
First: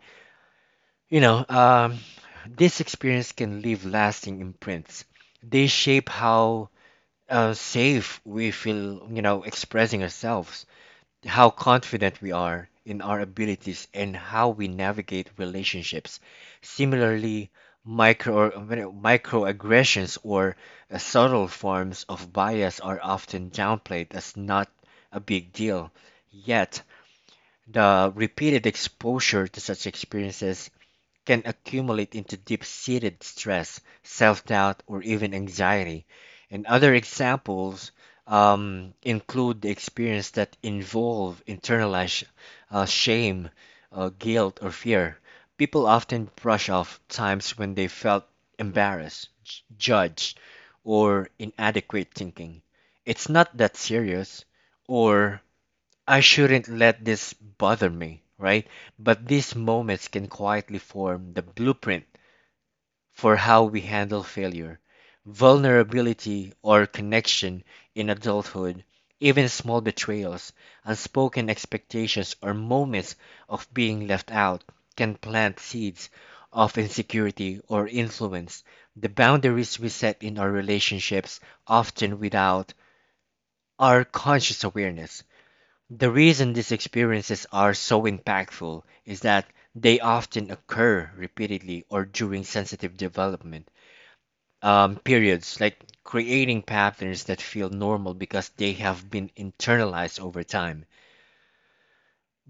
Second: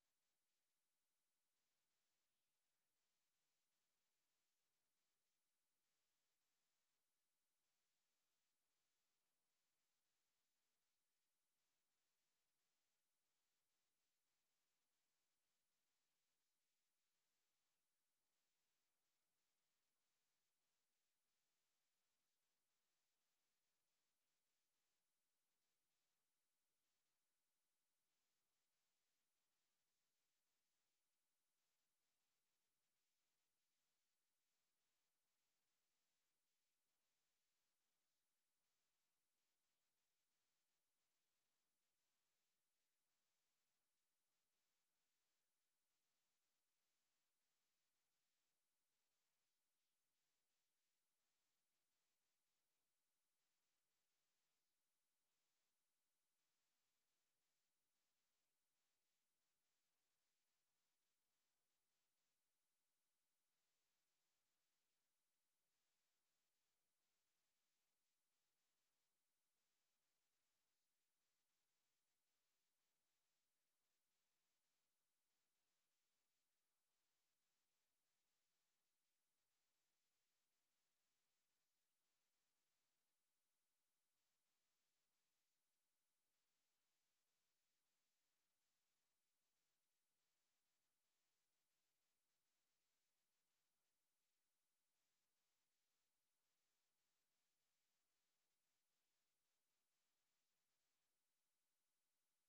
Speaker 1: you know, um, this experience can leave lasting imprints. They shape how uh, safe we feel, you know, expressing ourselves, how confident we are in our abilities, and how we navigate relationships. Similarly, micro microaggressions or uh, subtle forms of bias are often downplayed as not a big deal. Yet, the repeated exposure to such experiences can accumulate into deep seated stress, self doubt, or even anxiety. And other examples um, include the experience that involve internalized uh, shame, uh, guilt, or fear. People often brush off times when they felt embarrassed, j- judged, or inadequate thinking. It's not that serious, or I shouldn't let this bother me, right? But these moments can quietly form the blueprint for how we handle failure, vulnerability, or connection in adulthood. Even small betrayals, unspoken expectations, or moments of being left out can plant seeds of insecurity or influence. The boundaries we set in our relationships, often without our conscious awareness, the reason these experiences are so impactful is that they often occur repeatedly or during sensitive development um, periods, like creating patterns that feel normal because they have been internalized over time.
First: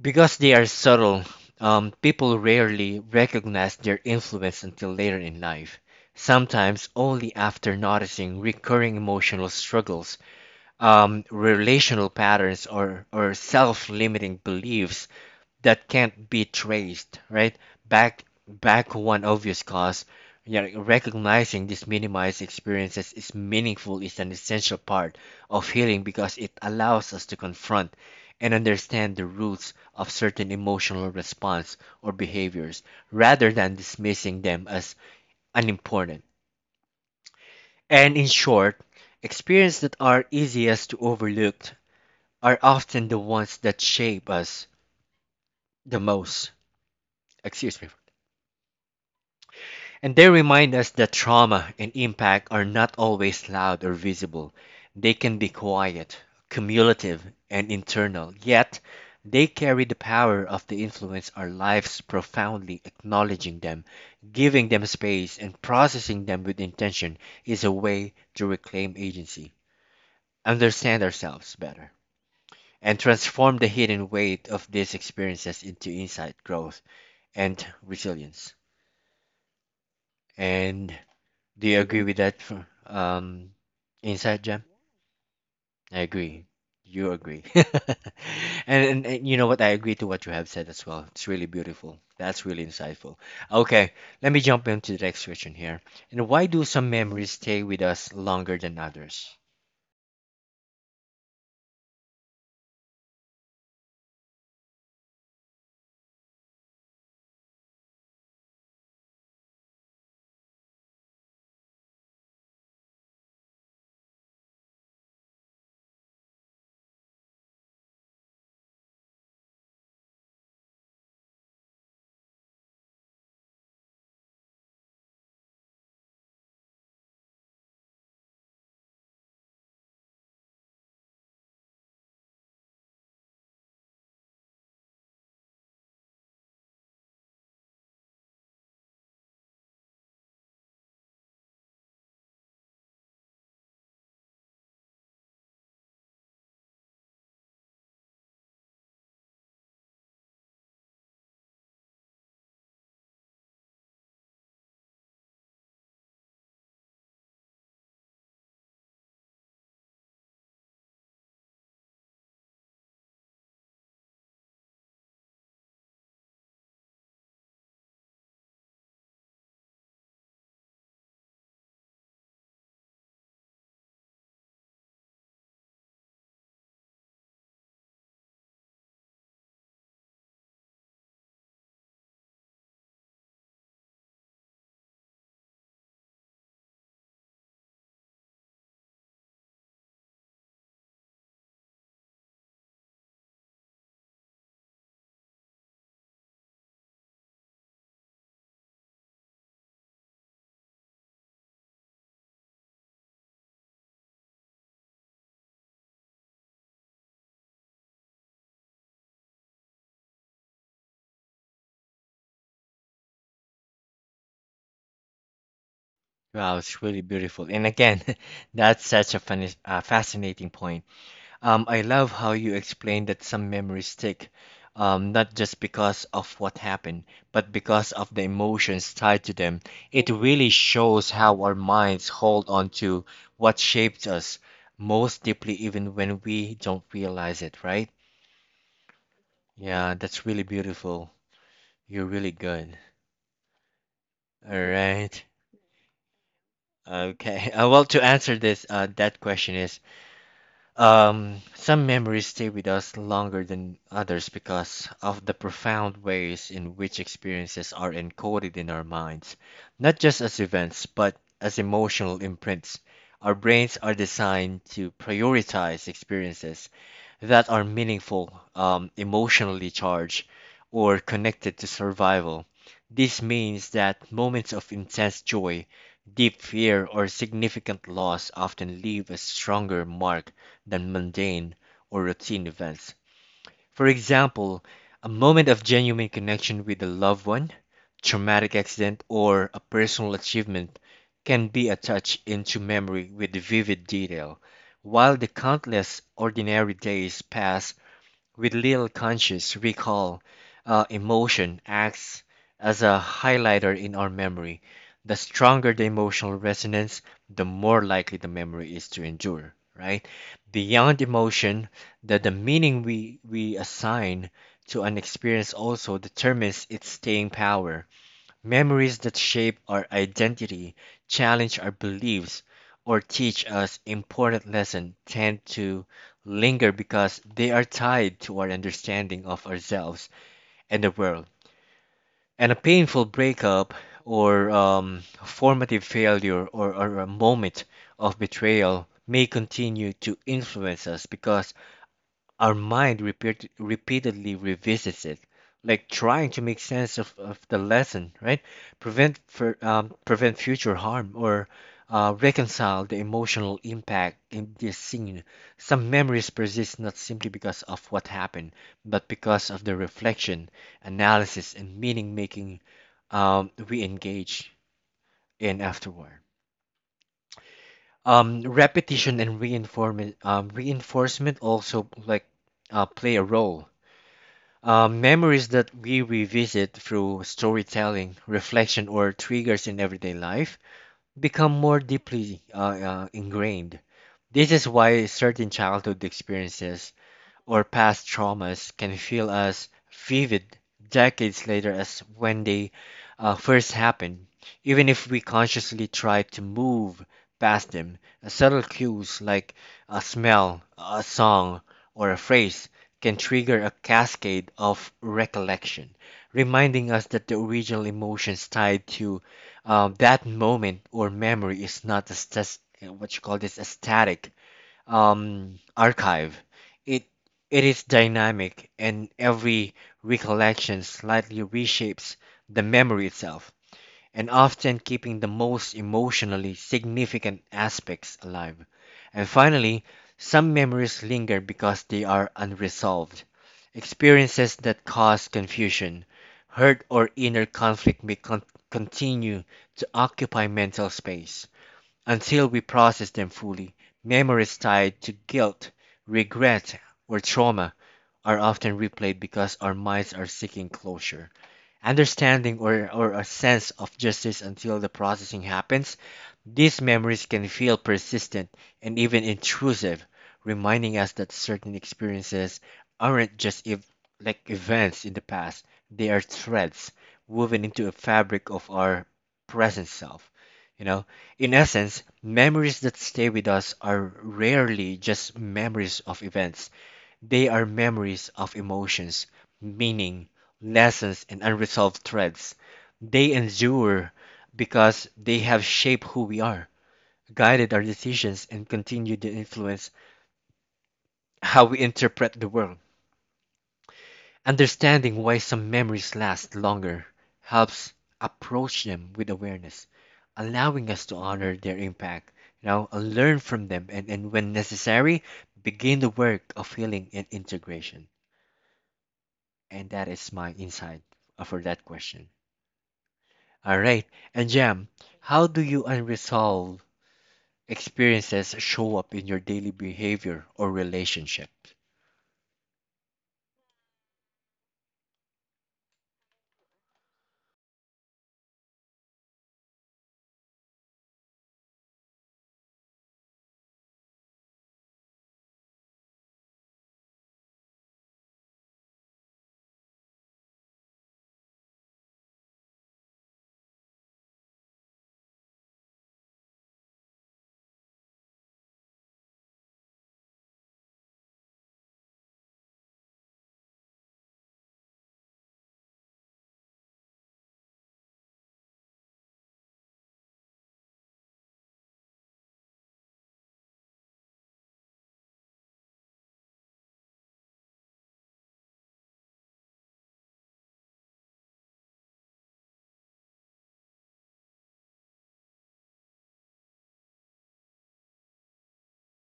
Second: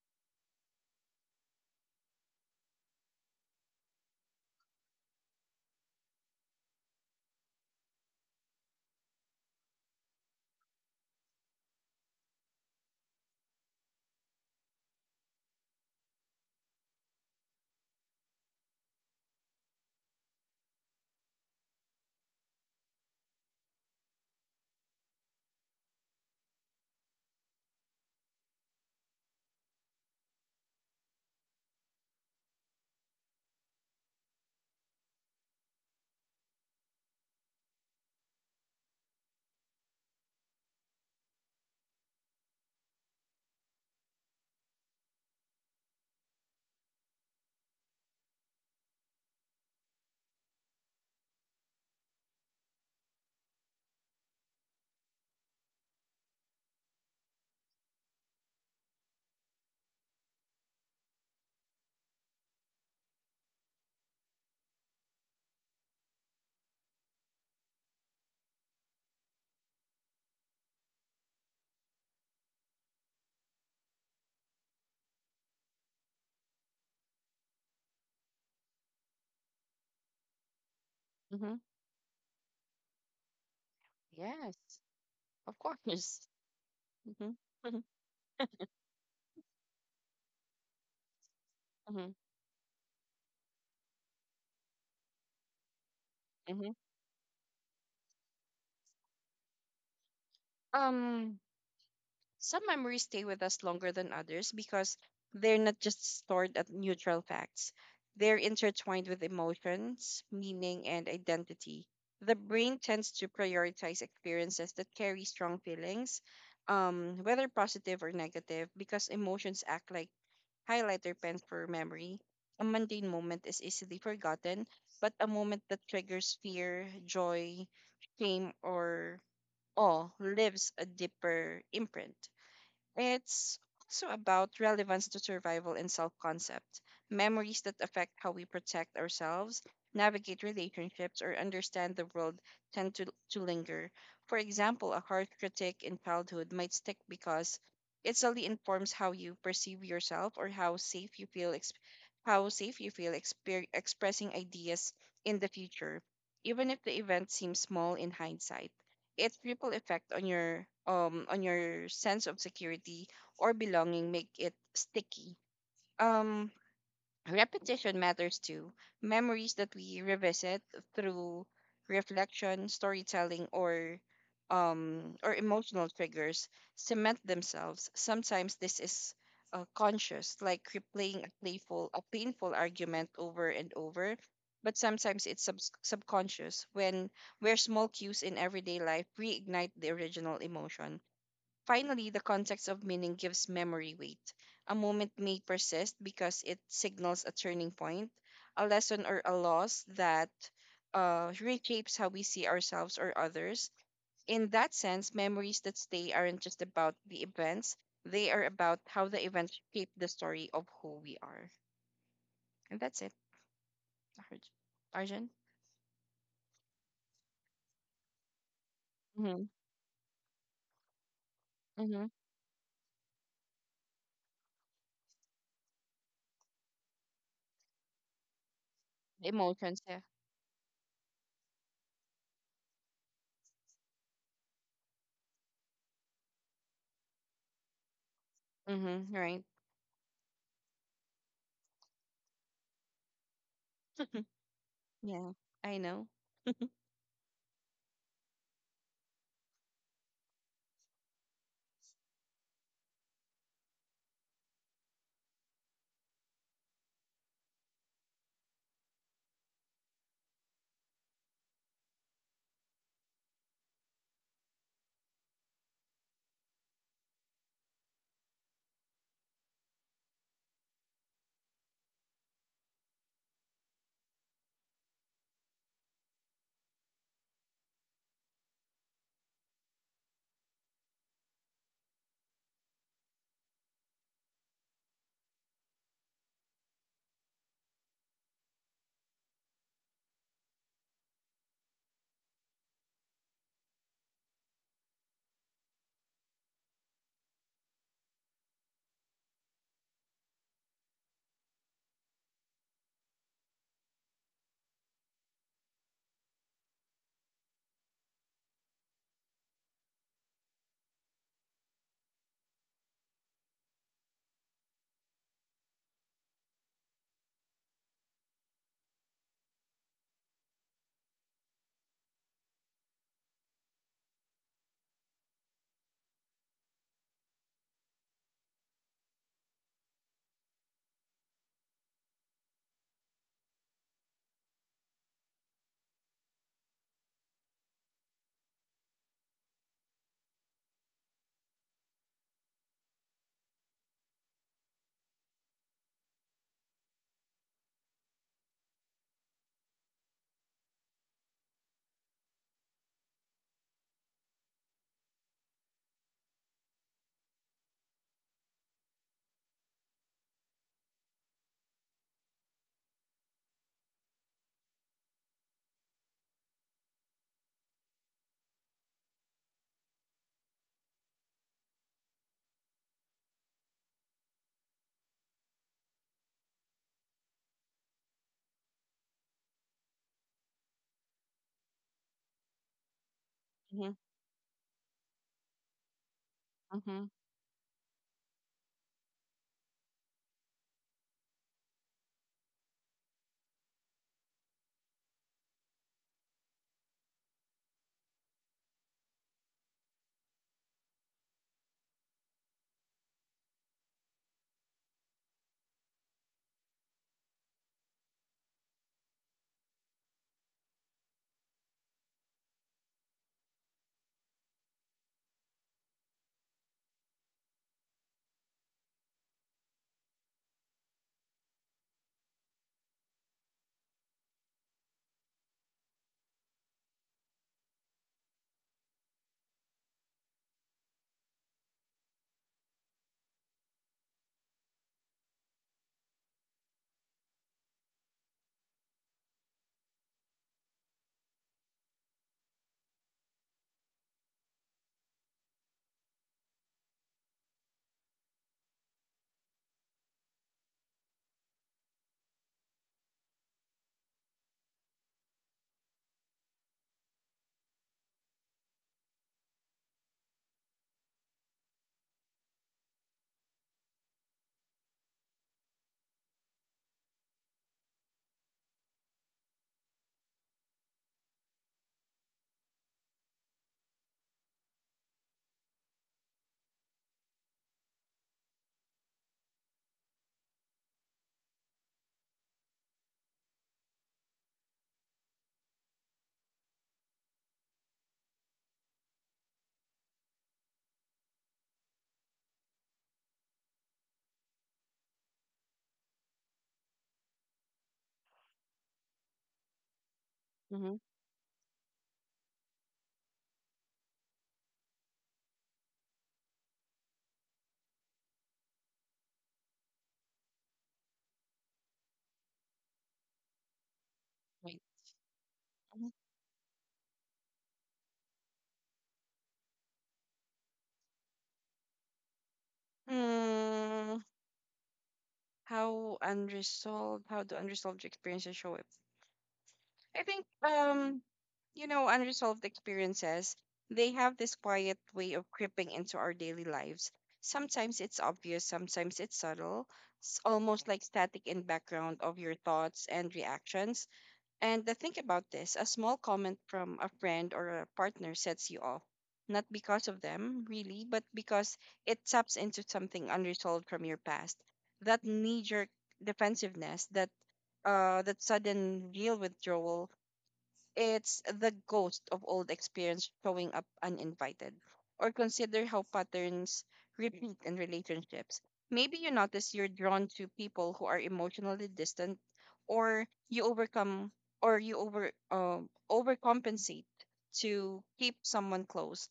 Speaker 1: Because they are subtle, um, people rarely recognize their influence until later in life, sometimes only after noticing recurring emotional struggles, um, relational patterns, or, or self-limiting beliefs that can't be traced right back back one obvious cause. You know, recognizing these minimized experiences is meaningful, is an essential part of healing because it allows us to confront and understand the roots of certain emotional response or behaviors rather than dismissing them as unimportant. And in short, experiences that are easiest to overlook are often the ones that shape us the most. Excuse me. And they remind us that trauma and impact are not always loud or visible. They can be quiet, cumulative, and internal, yet they carry the power of the influence our lives profoundly. Acknowledging them, giving them space, and processing them with intention is a way to reclaim agency, understand ourselves better, and transform the hidden weight of these experiences into insight, growth, and resilience. And
Speaker 2: mm-hmm.
Speaker 1: do you agree with that fr- um, insight,
Speaker 2: Yes,
Speaker 1: Jam?
Speaker 2: of
Speaker 1: I
Speaker 2: course.
Speaker 1: agree. You
Speaker 2: Mm-hmm,
Speaker 1: agree. and,
Speaker 2: mm-hmm,
Speaker 1: and, and you know what? I agree to what you have said as well. It's really beautiful. That's really insightful. Okay, let me jump into the next question here. And why do
Speaker 2: mm-hmm.
Speaker 1: some memories stay with us longer than others?
Speaker 2: Um, Some memories stay with us longer than others because they're not just stored at neutral facts. They're intertwined with emotions, meaning, and identity. The brain tends to prioritize experiences that carry strong feelings, um, whether positive or negative, because emotions act like highlighter pens for memory. A mundane moment is easily forgotten, but a moment that triggers fear, joy, shame, or awe lives a deeper imprint. It's also about relevance to survival and self concept. Memories that affect how we protect ourselves, navigate relationships, or understand the world tend to, to linger. For example, a harsh critique in childhood might stick because it solely informs how you perceive yourself or how safe you feel exp- how safe you feel exper- expressing ideas in the future. Even if the event seems small in hindsight, its ripple effect on your um on your sense of security or belonging make it sticky. Um Repetition matters too. Memories that we revisit through reflection, storytelling, or um, or emotional triggers cement themselves. Sometimes this is uh, conscious, like replaying a playful, a painful argument over and over. But sometimes it's sub- subconscious, when where small cues in everyday life reignite the original emotion. Finally, the context of meaning gives memory weight. A moment may persist because it signals a turning point, a lesson, or a loss that uh, reshapes how we see ourselves or others. In that sense, memories that stay aren't just about the events; they are about how the events shape the story of who we are. And that's it, Arj- Arjun.
Speaker 1: Wow, it's really beautiful. And again, that's such a, fun,
Speaker 2: Mm-hmm.
Speaker 1: uh, fascinating point. Um, I
Speaker 2: Mm-hmm.
Speaker 1: love how you explain that some memories stick, um, not just because of what happened, but because of the emotions tied to them.
Speaker 2: Emotions, yeah.
Speaker 1: It really shows how our minds hold on to what shaped us most deeply, even when we don't realize it, right?
Speaker 2: Mm-hmm. Right.
Speaker 1: Yeah, that's really beautiful. You're really good. All right.
Speaker 2: Yeah, I know.
Speaker 1: Okay. Uh, well, to answer this, uh, that question is... Um, some memories stay with us longer than others because of the profound ways in which experiences are encoded in our minds, not just as events, but as emotional imprints. Our brains are designed to prioritize experiences that are meaningful, um, emotionally charged, or connected to survival. This means that moments of intense joy, deep fear, or significant loss often leave a stronger mark than mundane or routine events. For example, a moment of genuine connection with a loved one, traumatic accident, or a personal achievement can be attached into memory with vivid detail, while the countless ordinary days pass with little conscious recall. Uh, emotion acts as a highlighter in our memory. The stronger the emotional resonance, the more likely the memory is to endure, right? Beyond emotion, that the meaning we, we assign to an experience also determines its staying power. Memories that shape our identity, challenge our beliefs, or teach us important lessons tend to linger because they are tied to our understanding of ourselves and the world. And a painful breakup, or um, formative failure, or, or a moment of betrayal may continue to influence us because our mind repeat, repeatedly revisits it, like trying to make sense of, of the lesson, right? Prevent for, um, prevent future harm or uh, reconcile the emotional impact in this scene. Some memories persist not simply because of what happened, but because of the reflection, analysis, and meaning making um, we engage in afterward. Um, repetition and reinforcement, um, reinforcement also like uh, play a role. Uh, memories that we revisit through storytelling, reflection, or triggers in everyday life become more deeply uh, uh, ingrained.
Speaker 2: Mm-hmm.
Speaker 1: This is why certain childhood experiences
Speaker 2: Mm-hmm.
Speaker 1: or past traumas can feel as vivid decades later as when they uh, first happened, even if we consciously try to move past them. Uh, Subtle cues like a smell, a song, or a phrase can trigger a cascade of recollection, reminding us that the original emotions tied to um, that moment or memory is not a stas- what you call this, a static um, archive. It it is dynamic, and every recollection slightly reshapes the memory itself, and often keeping the most emotionally significant aspects alive. And finally, some memories linger because they are unresolved. Experiences that cause confusion, hurt, or inner conflict may con- continue to occupy mental space until we process them fully. Memories tied to guilt, regret, or trauma are often replayed because our minds are seeking closure, understanding, or, or a sense of justice until the processing happens. These memories can feel persistent and even intrusive, reminding us that certain experiences aren't just ev- like events in the past, they are threads woven into a fabric of our present self. You know, in essence, memories that stay with us are rarely just memories of events, they are memories of emotions, meaning, lessons, and unresolved threads. They endure because they have shaped who we are, guided our decisions, and continued to influence how we interpret the world. Understanding why some memories last longer helps approach them with awareness, allowing
Speaker 2: Mm-hmm.
Speaker 1: us to honor their impact, you know, and learn from them, and, and when necessary, begin the work of healing and integration. And that is my insight uh, for that question. All right. And
Speaker 2: Right.
Speaker 1: Jam, how do you unresolved experiences show up in your daily behavior or relationship?
Speaker 2: Hmm, how unresolved, how do unresolved experiences show up? I think, um, you know, unresolved experiences, they have this quiet way of creeping into our daily lives. Sometimes it's obvious, sometimes it's subtle. It's almost like static in background of your thoughts and reactions. And the think about this: a small comment from a friend or a partner sets you off, not because of them, really, but because it taps into something unresolved from your past. That knee jerk defensiveness, that, uh, that sudden real withdrawal, it's the ghost of old experience showing up uninvited. Or consider how patterns repeat in relationships. Maybe you notice you're drawn to people who are emotionally distant, or you overcome or you over um, overcompensate to keep someone close.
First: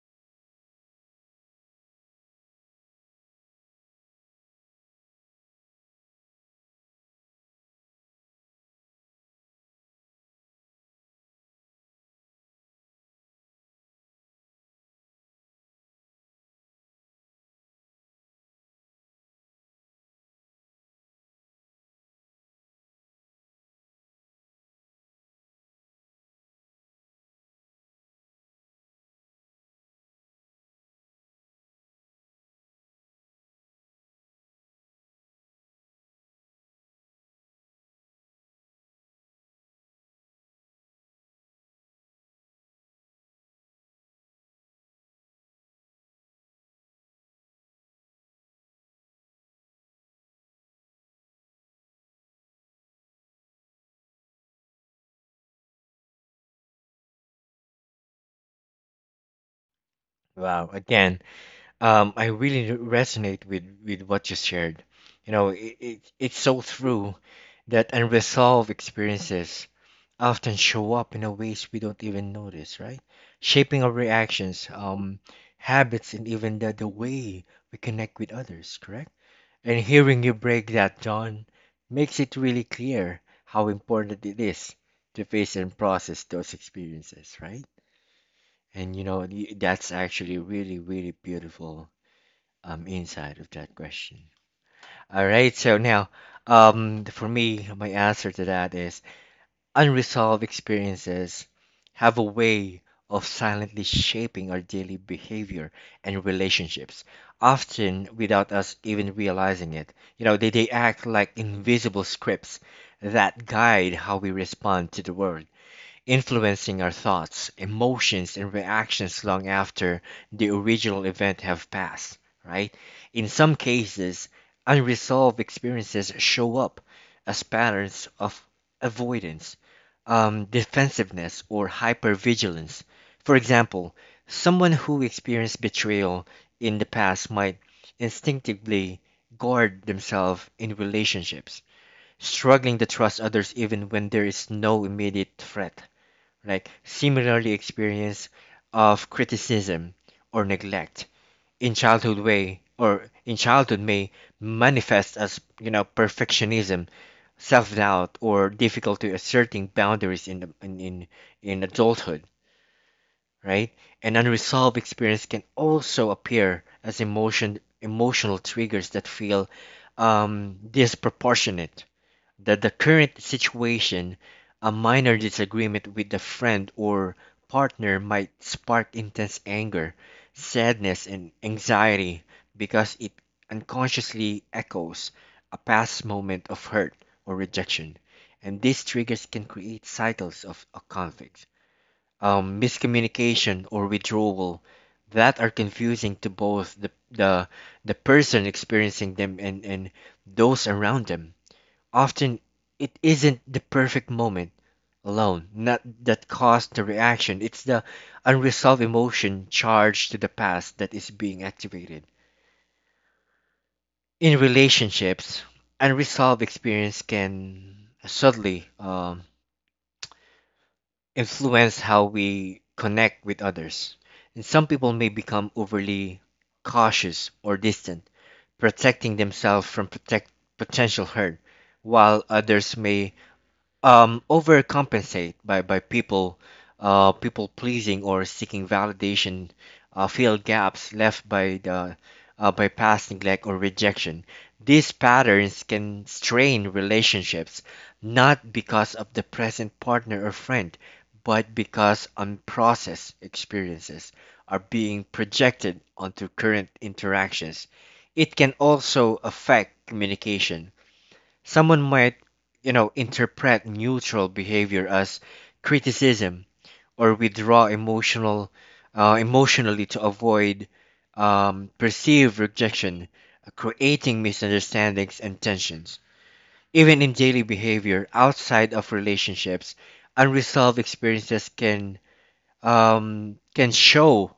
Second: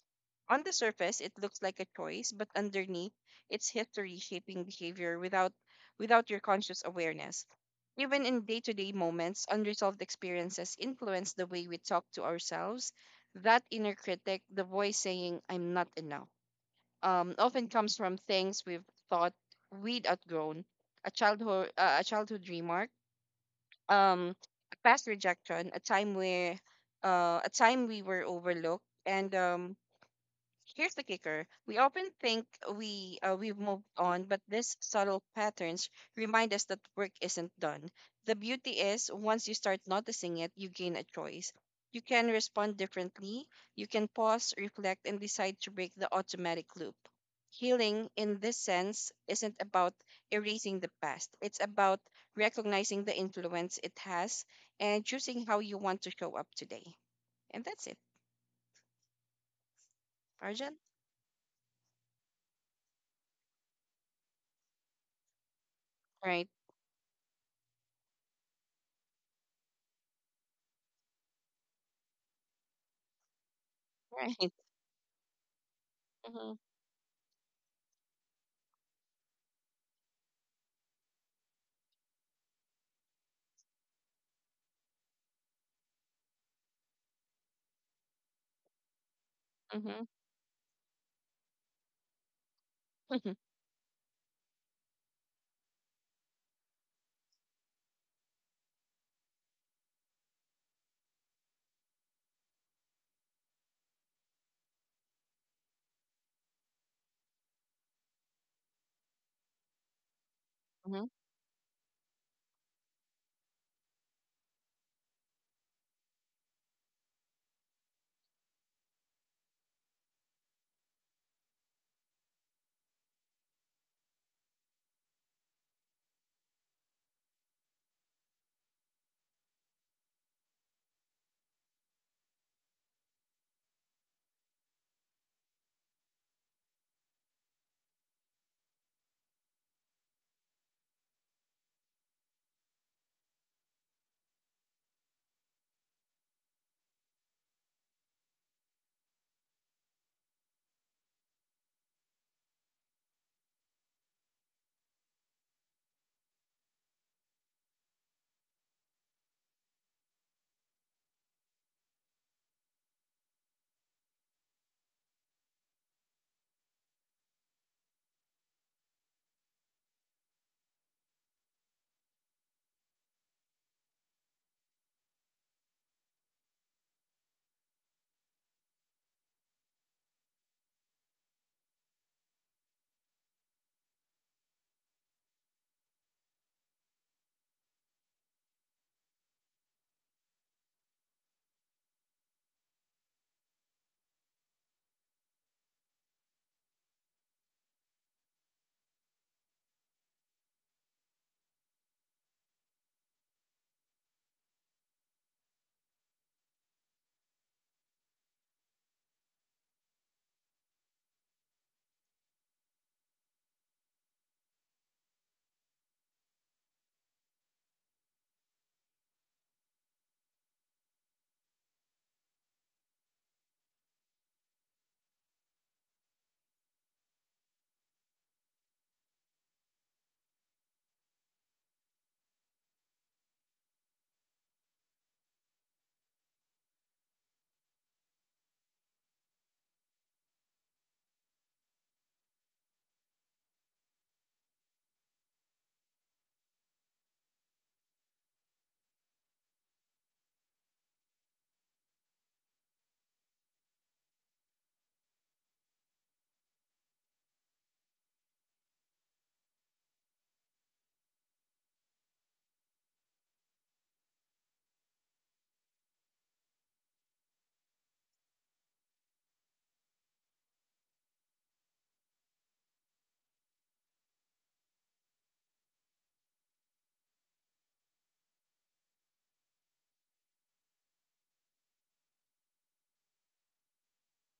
Speaker 2: On the surface, it looks like a choice, but underneath, it's history shaping behavior without without your conscious awareness. Even in day to day moments, unresolved experiences influence the way we talk to ourselves. That inner critic, the voice saying, I'm not enough, um, often comes from things we've thought we'd outgrown: a childhood, uh, a childhood remark, um, a past rejection, a time where uh, a time we were overlooked, and um, here's the kicker. We often think we uh, we've moved on, but these subtle patterns remind us that work isn't done. The beauty is, once you start noticing it, you gain a choice. You can respond differently. You can pause, reflect, and decide to break the automatic loop. Healing in this sense isn't about erasing the past. It's about recognizing the influence it has and choosing how you want to show up today. And that's it.
Speaker 1: Wow.
Speaker 2: Arjun?
Speaker 1: Again, Um, I really resonate with with what you shared. You know, it, it it's
Speaker 2: Right.
Speaker 1: so true that unresolved experiences often show up in a ways we don't even notice, right? Shaping our
Speaker 2: Right.
Speaker 1: reactions, um, habits, and even the, the way we connect with others, correct? And hearing you break that down makes it really clear how important it is to face and process those experiences, right? And you know, y- that's
Speaker 2: Mm-hmm.
Speaker 1: actually really, really beautiful um, inside of that question. All right, so now, um, for me, my answer to that is... unresolved experiences have a way of silently shaping our daily behavior and relationships, often without us even realizing it. You know, they, they
Speaker 2: Mm-hmm.
Speaker 1: act like invisible scripts that guide how we respond to the world, influencing our thoughts, emotions, and reactions long after the original event have passed, right? In some cases, unresolved experiences show up as patterns of avoidance, um, defensiveness, or hypervigilance. For example, someone who experienced betrayal in the past might instinctively guard themselves in relationships, struggling to trust others even when there is no immediate threat, like similarly experience of criticism or neglect in childhood way or in childhood may manifest as, you know, perfectionism, self-doubt, or difficulty asserting boundaries in, the, in in in adulthood, right? An unresolved experience can also appear as emotion emotional triggers that feel um disproportionate that the current situation. A minor disagreement with a friend or partner might spark intense anger, sadness, and anxiety because it unconsciously echoes a past moment of hurt or rejection. And these triggers can create cycles of a conflict, um, miscommunication, or withdrawal that are confusing to both the, the, the person experiencing them, and, and those around them. Often, it isn't the perfect moment alone not that caused the reaction, it's the unresolved emotion charged to the past that is being activated. In relationships, unresolved experience can subtly um, influence how we connect with others. And some people may become overly cautious or distant, protecting themselves from protect potential hurt, while others may um overcompensate by by people uh people pleasing or seeking validation, uh fill gaps left by the uh, by past neglect or rejection. These patterns can strain relationships not because of the present partner or friend, but because unprocessed experiences are being projected onto current interactions. It can also affect communication. Someone might, you know, interpret neutral behavior as criticism, or withdraw emotional, uh, emotionally to avoid um, perceived rejection, creating misunderstandings and tensions. Even in daily behavior outside of relationships, unresolved experiences can um, can show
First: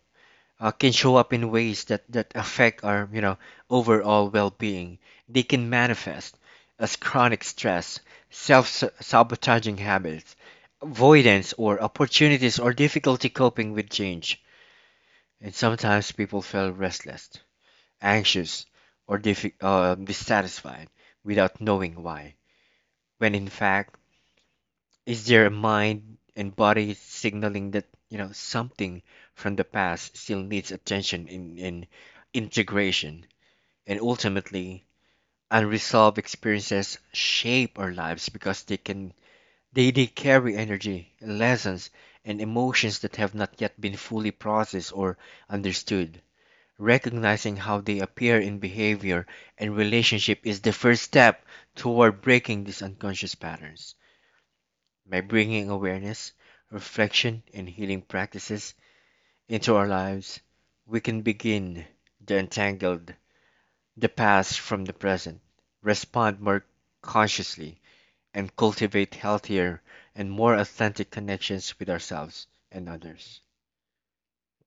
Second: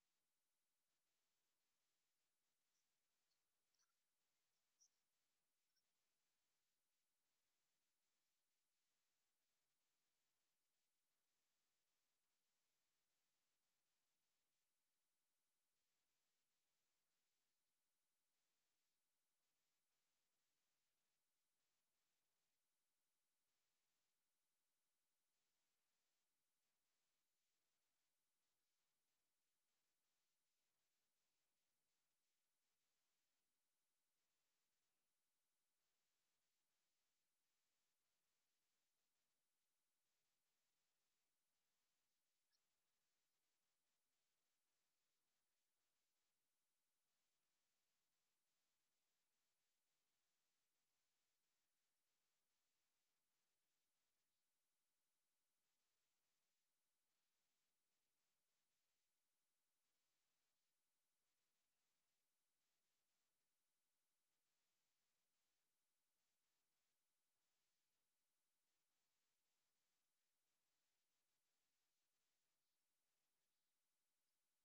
Speaker 1: uh, can show up in ways that, that affect our, you know, overall well-being. They can manifest as chronic stress, self-sabotaging habits, avoidance or opportunities or difficulty coping with change. And sometimes people feel restless, anxious, or diffi- uh, dissatisfied without knowing why, when in fact is there a mind and body signaling that, you know, something from the past still needs attention in, in integration? And ultimately, unresolved experiences shape our lives because they can they, they carry energy, lessons, and emotions that have not yet been fully processed or understood. Recognizing how they appear in behavior and relationship is the first step toward breaking these unconscious patterns. By bringing awareness, reflection, and healing practices into our lives, we can begin to untangle the past from the present, respond more consciously, and cultivate healthier and more authentic connections with ourselves and others.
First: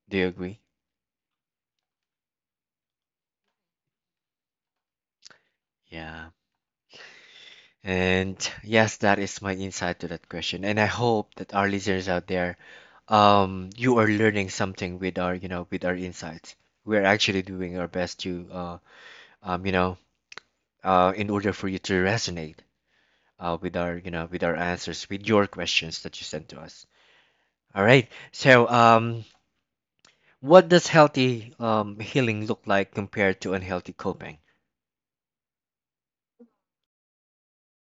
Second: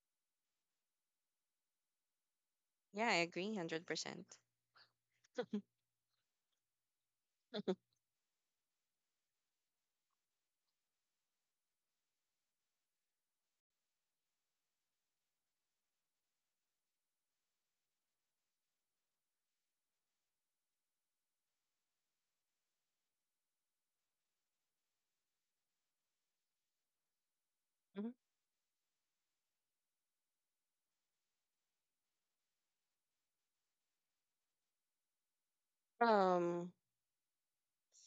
Speaker 1: Do you agree?
Speaker 2: Yeah, I agree, one hundred percent.
Speaker 1: Yeah. And yes, that is my insight to that question. And I hope that our listeners out there, um, you are learning something with our, you know, with our insights. We're actually doing our best to uh, um, you know, uh, in order for you to resonate uh, with our, you know, with our answers, with your questions that you sent to us. All
Speaker 2: Mm-hmm.
Speaker 1: right. So, um, what does healthy um, healing look like compared to unhealthy coping?
Speaker 2: Um,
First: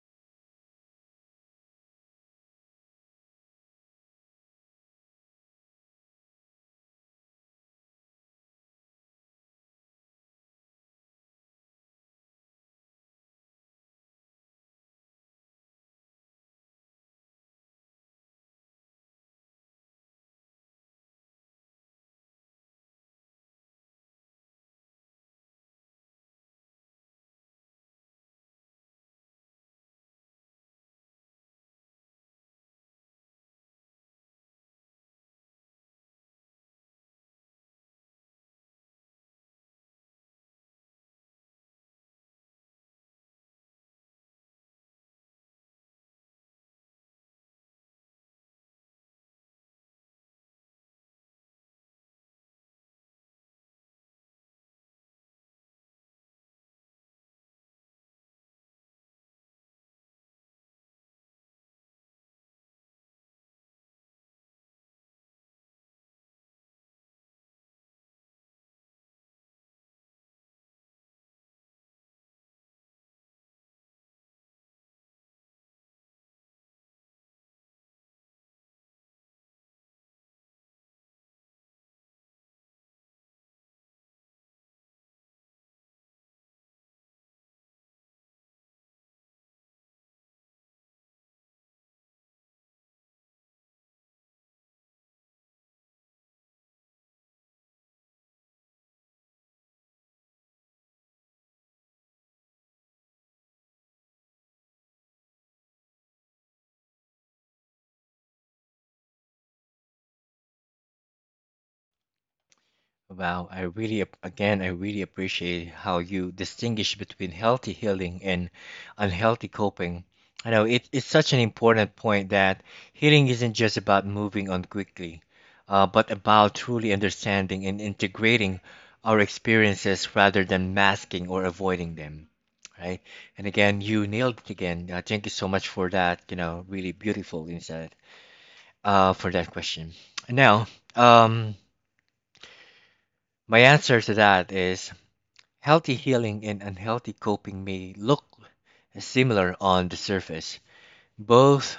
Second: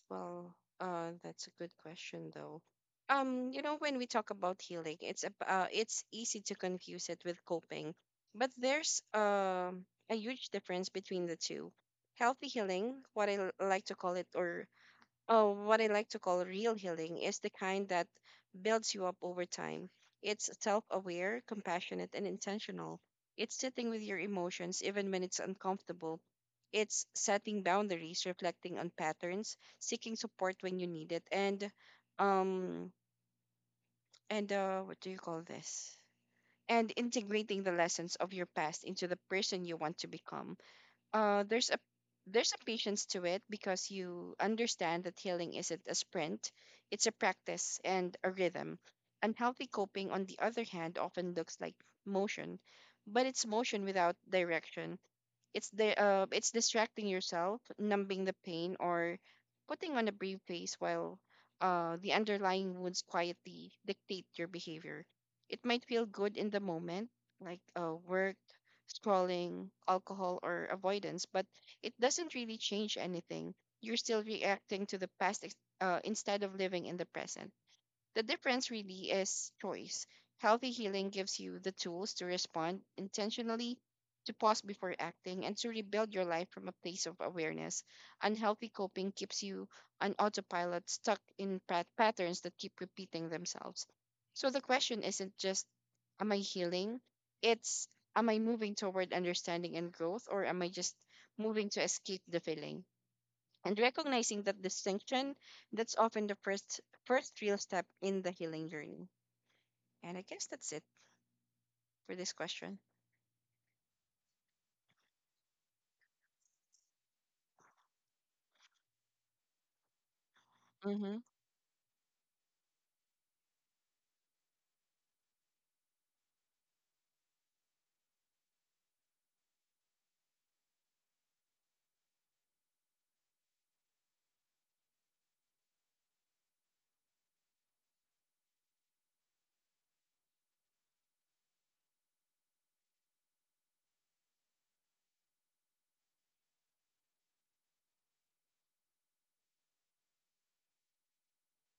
Speaker 2: well, uh, that's a good question, though. Um, you know, when we talk about healing, it's ab- uh, it's easy to confuse it with coping, but there's um a huge difference between the two. Healthy healing, what I l- like to call it, or Oh, what I like to call real healing is the kind that builds you up over time. It's self aware, compassionate, and intentional. It's sitting with your emotions even when it's uncomfortable. It's setting boundaries, reflecting on patterns, seeking support when you need it, and um and uh what do you call this? And integrating the lessons of your past into the person you want to become. Uh, there's a there's a patience to it because you understand that healing isn't a sprint, it's a practice and a rhythm. Unhealthy coping, on the other hand, often looks like motion, but it's motion without direction. It's the uh, it's distracting yourself, numbing the pain, or putting on a brave face while uh, the underlying wounds quietly dictate your behavior. It might feel good in the moment, like uh, work, scrolling, alcohol, or avoidance, but it doesn't really change anything. You're still reacting to the past ex- uh, instead of living in the present. The difference really is choice. Healthy healing gives you the tools to respond intentionally, to pause before acting, and to rebuild your life from a place of awareness. Unhealthy coping keeps you on autopilot, stuck in pat- patterns that keep repeating themselves. So the question isn't just, am I healing? It's, am I moving toward understanding and growth, or am I just moving to escape the feeling? And recognizing that distinction, that's often the first first real step in the healing journey. And I guess that's it for this question.
Speaker 1: Wow, I really, ap- again, I really appreciate how you distinguish between healthy healing and unhealthy coping. I know it, it's
Speaker 2: Mm-hmm.
Speaker 1: such an important point that healing isn't just about moving on quickly, uh, but about truly understanding and integrating our experiences rather than masking or avoiding them, right? And again, you nailed it again. Uh, thank you so much for that, you know, really beautiful insight, uh, for that question. Now, um, my answer to that is... healthy healing and unhealthy coping may look similar on the surface. Both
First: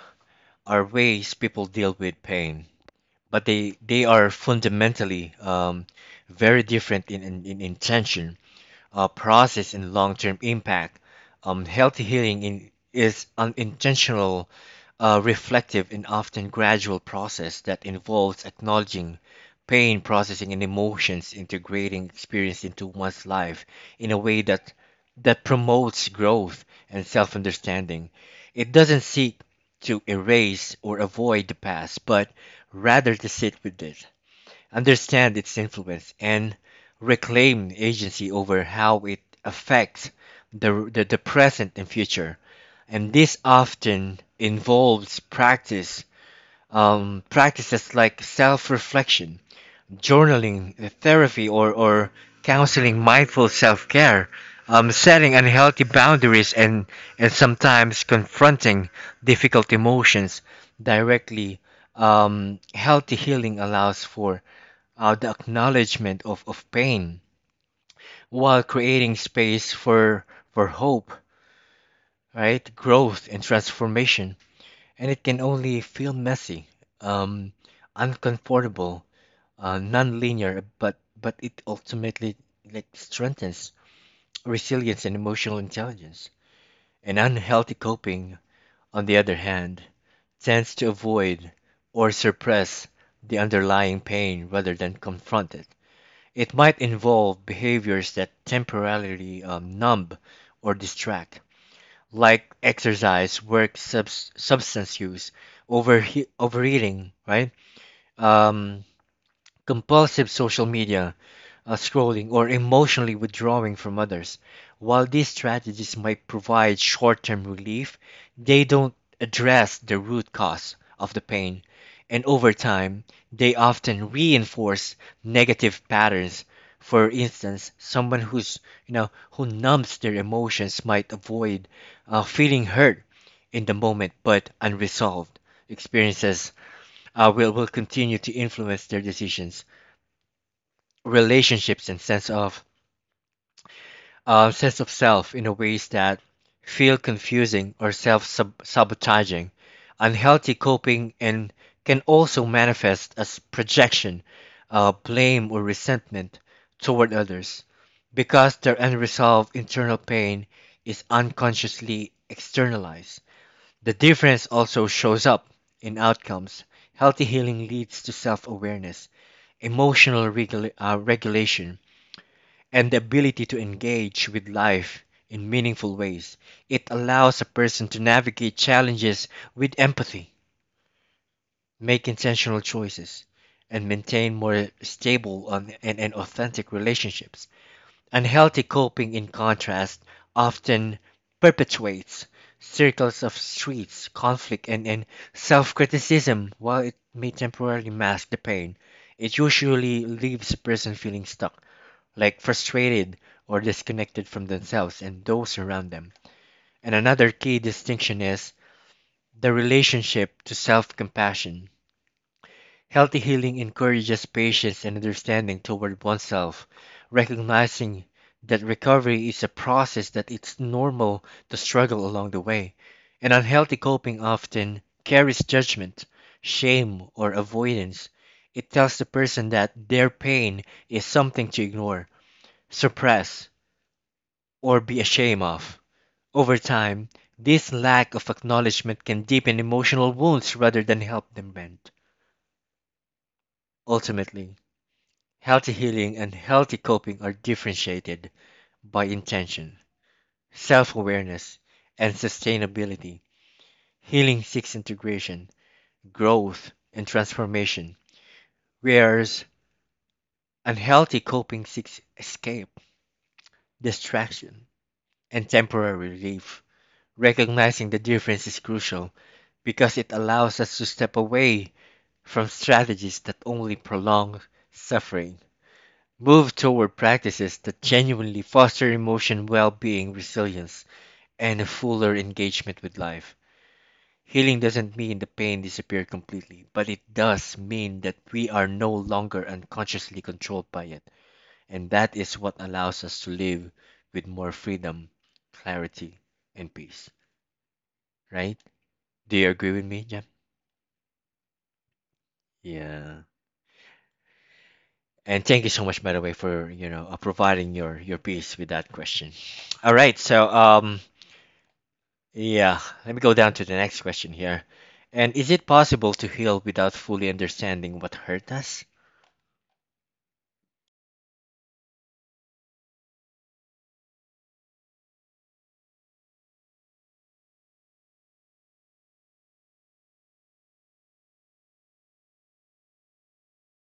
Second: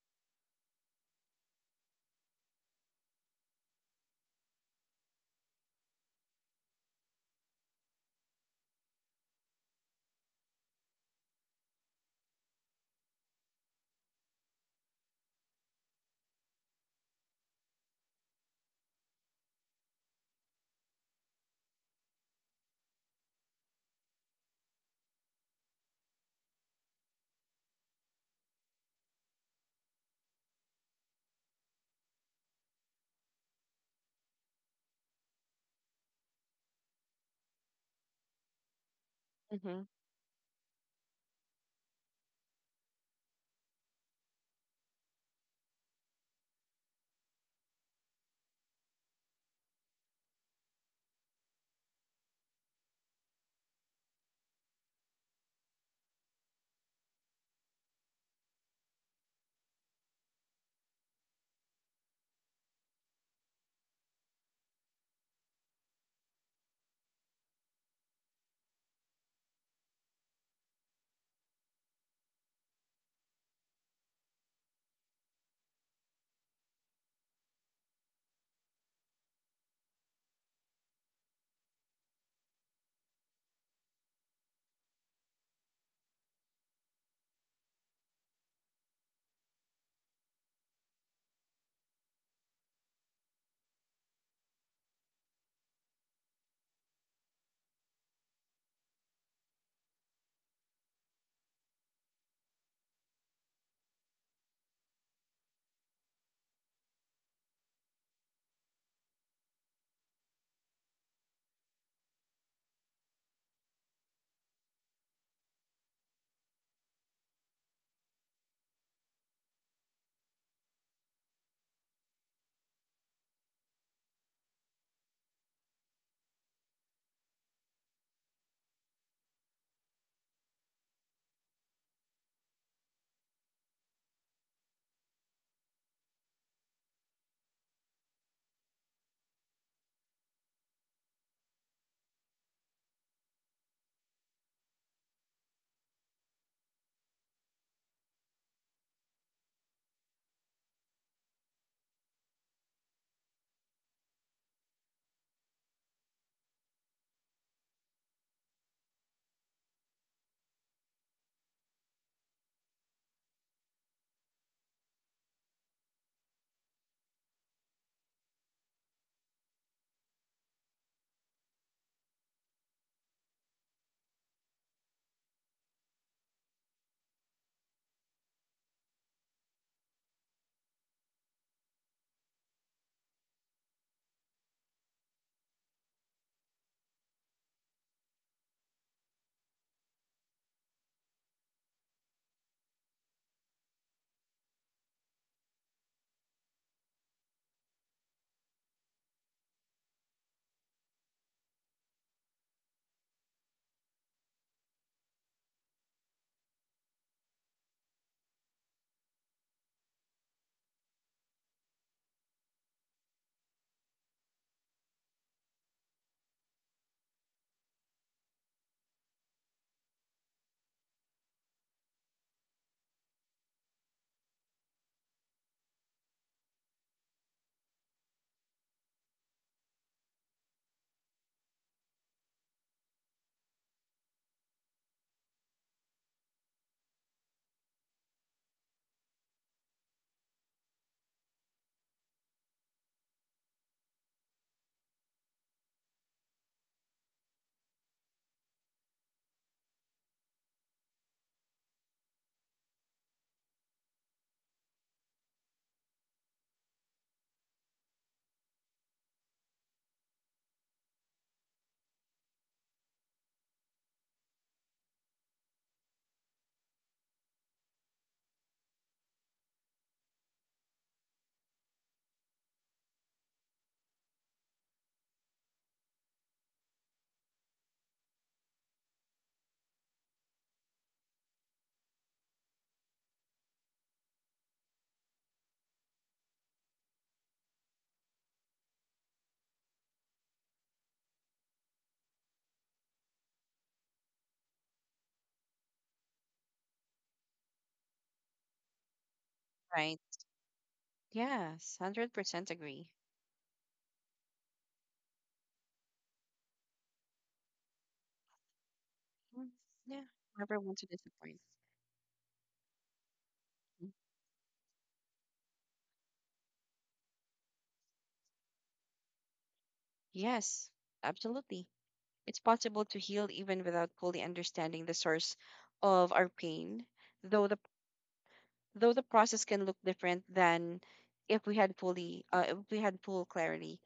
Speaker 1: are ways people deal with pain, but they, they are fundamentally um, very different in, in, in intention, uh, process, and long-term impact. Um, healthy healing in, is an intentional, uh, reflective, and often gradual process that involves acknowledging pain, processing, and emotions, integrating experience into one's life in a way that that promotes growth and self-understanding. It doesn't seek to erase or avoid the past, but rather to sit with it, understand its influence, and reclaim agency over how it
Speaker 2: Mm-hmm.
Speaker 1: affects the, the, the present and future. And this often involves practice, um, practices like self reflection, journaling, uh, therapy, or, or counseling, mindful self care, um, setting unhealthy boundaries, and, and sometimes confronting difficult emotions directly. Um, healthy healing allows for uh, the acknowledgement of, of pain while creating space for, for hope, right? Growth and transformation. And it can only feel messy, um, uncomfortable, uh, non-linear, but but it ultimately like strengthens resilience and emotional intelligence. And unhealthy coping, on the other hand, tends to avoid or suppress the underlying pain rather than confront it. It might involve behaviors that temporarily um, numb or distract, like exercise, work, subs- substance use, overhe- overeating, right? Um, Compulsive social media uh, scrolling, or emotionally withdrawing from others. While these strategies might provide short term relief, they don't address the root cause of the pain. And over time, they often reinforce negative patterns. For instance, someone who's you know who numbs their emotions might avoid uh, feeling hurt in the moment, but unresolved experiences uh, will will continue to influence their decisions, relationships, and sense of uh, sense of self in a ways that feel confusing or self sabotaging. Unhealthy coping and can also manifest as projection, uh, blame, or resentment toward others, because their unresolved internal pain is unconsciously externalized. The difference also shows up in outcomes. Healthy healing leads to self awareness, emotional regula- uh, regulation, and the ability to engage with life in meaningful ways. It allows a person to navigate challenges with empathy, make intentional choices, and maintain more stable and, and, and authentic relationships. Unhealthy coping, in contrast, often perpetuates circles of streets, conflict, and, and self criticism. While it may temporarily mask the pain, it usually leaves a person feeling stuck, like frustrated or disconnected from themselves and those around them. And another key distinction is the relationship to self compassion. Healthy healing encourages patience and understanding toward oneself, recognizing that recovery is a process, that it's normal to struggle along the way. And unhealthy coping often carries judgment, shame, or avoidance. It tells the person that their pain is something to ignore, suppress, or be ashamed of. Over time, this lack of acknowledgement can deepen emotional wounds rather than help them mend. Ultimately, healthy healing and healthy coping are differentiated by intention, self awareness, and sustainability. Healing seeks integration, growth, and transformation, whereas unhealthy coping seeks escape, distraction, and temporary relief. Recognizing the difference is crucial because it allows us to step away from strategies that only prolong suffering, move toward practices that genuinely foster emotion well being, resilience, and a fuller engagement with life. Healing doesn't mean the pain disappeared completely, but it does mean that we are no longer unconsciously controlled by it. And that is what allows us to live with more freedom, clarity, and peace. Right? Do you agree with
Speaker 2: Right.
Speaker 1: me, Jem?
Speaker 2: Yes. Hundred percent agree.
Speaker 1: Yeah. And thank you so much, by the way, for you know uh, providing your your piece with that question.
Speaker 2: Mm.
Speaker 1: All
Speaker 2: Yeah.
Speaker 1: right. So
Speaker 2: Never want to
Speaker 1: um
Speaker 2: disappoint.
Speaker 1: yeah, let me go down to the
Speaker 2: Mm.
Speaker 1: next question here. And is it possible to heal without fully understanding what hurt us?
Speaker 2: Yes. Absolutely. It's possible to heal even without fully understanding the source of our pain, though the though the process can look different than if we had fully uh, if we had full clarity.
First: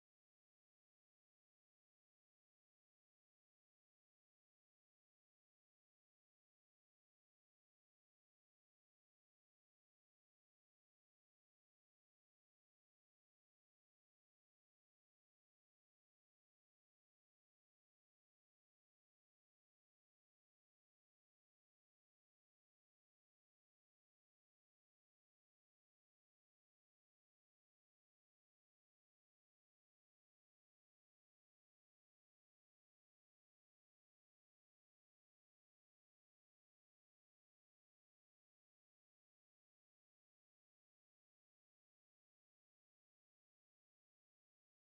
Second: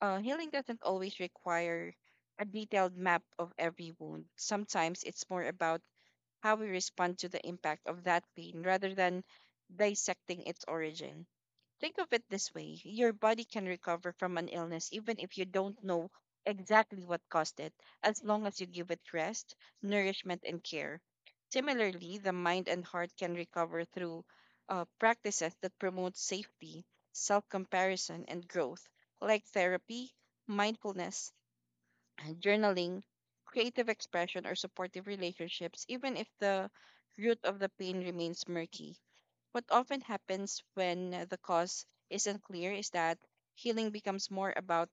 Speaker 2: uh, Healing doesn't always require a detailed map of every wound. Sometimes it's more about how we respond to the impact of that pain rather than dissecting its origin. Think of it this way: your body can recover from an illness even if you don't know exactly what caused it, as long as you give it rest, nourishment, and care. Similarly, the mind and heart can recover through uh, practices that promote safety, self comparison, and growth, like therapy, mindfulness, and journaling, creative expression, or supportive relationships, even if the root of the pain remains murky. What often happens when the cause isn't clear is that healing becomes more about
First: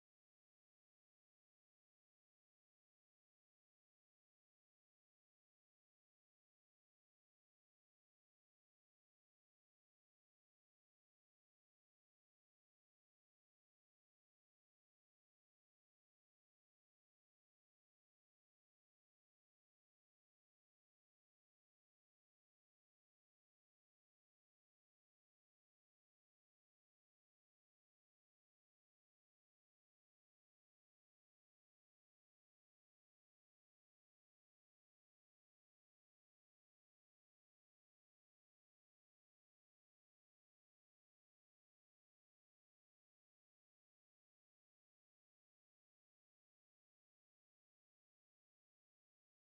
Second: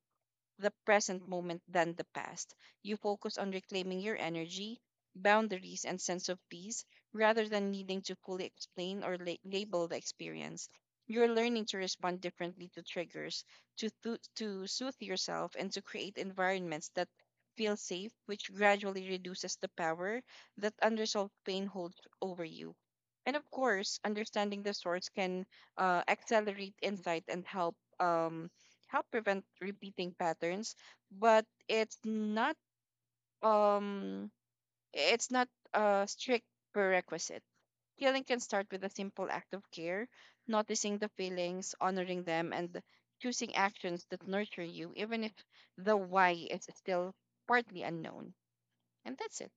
Speaker 2: the present moment than the past. You focus on reclaiming your energy, boundaries, and sense of peace rather than needing to fully explain or la- label the experience. You're learning to respond differently to triggers, to, thu- to soothe yourself, and to create environments that feel safe, which gradually reduces the power that unresolved pain holds over you. And of course, understanding the source can uh, accelerate insight and help um, help prevent repeating patterns, but it's not um it's not a strict prerequisite. Healing can start with a simple act of care: noticing the feelings, honoring them, and choosing actions that nurture you, even if the why is still partly unknown. And that's it.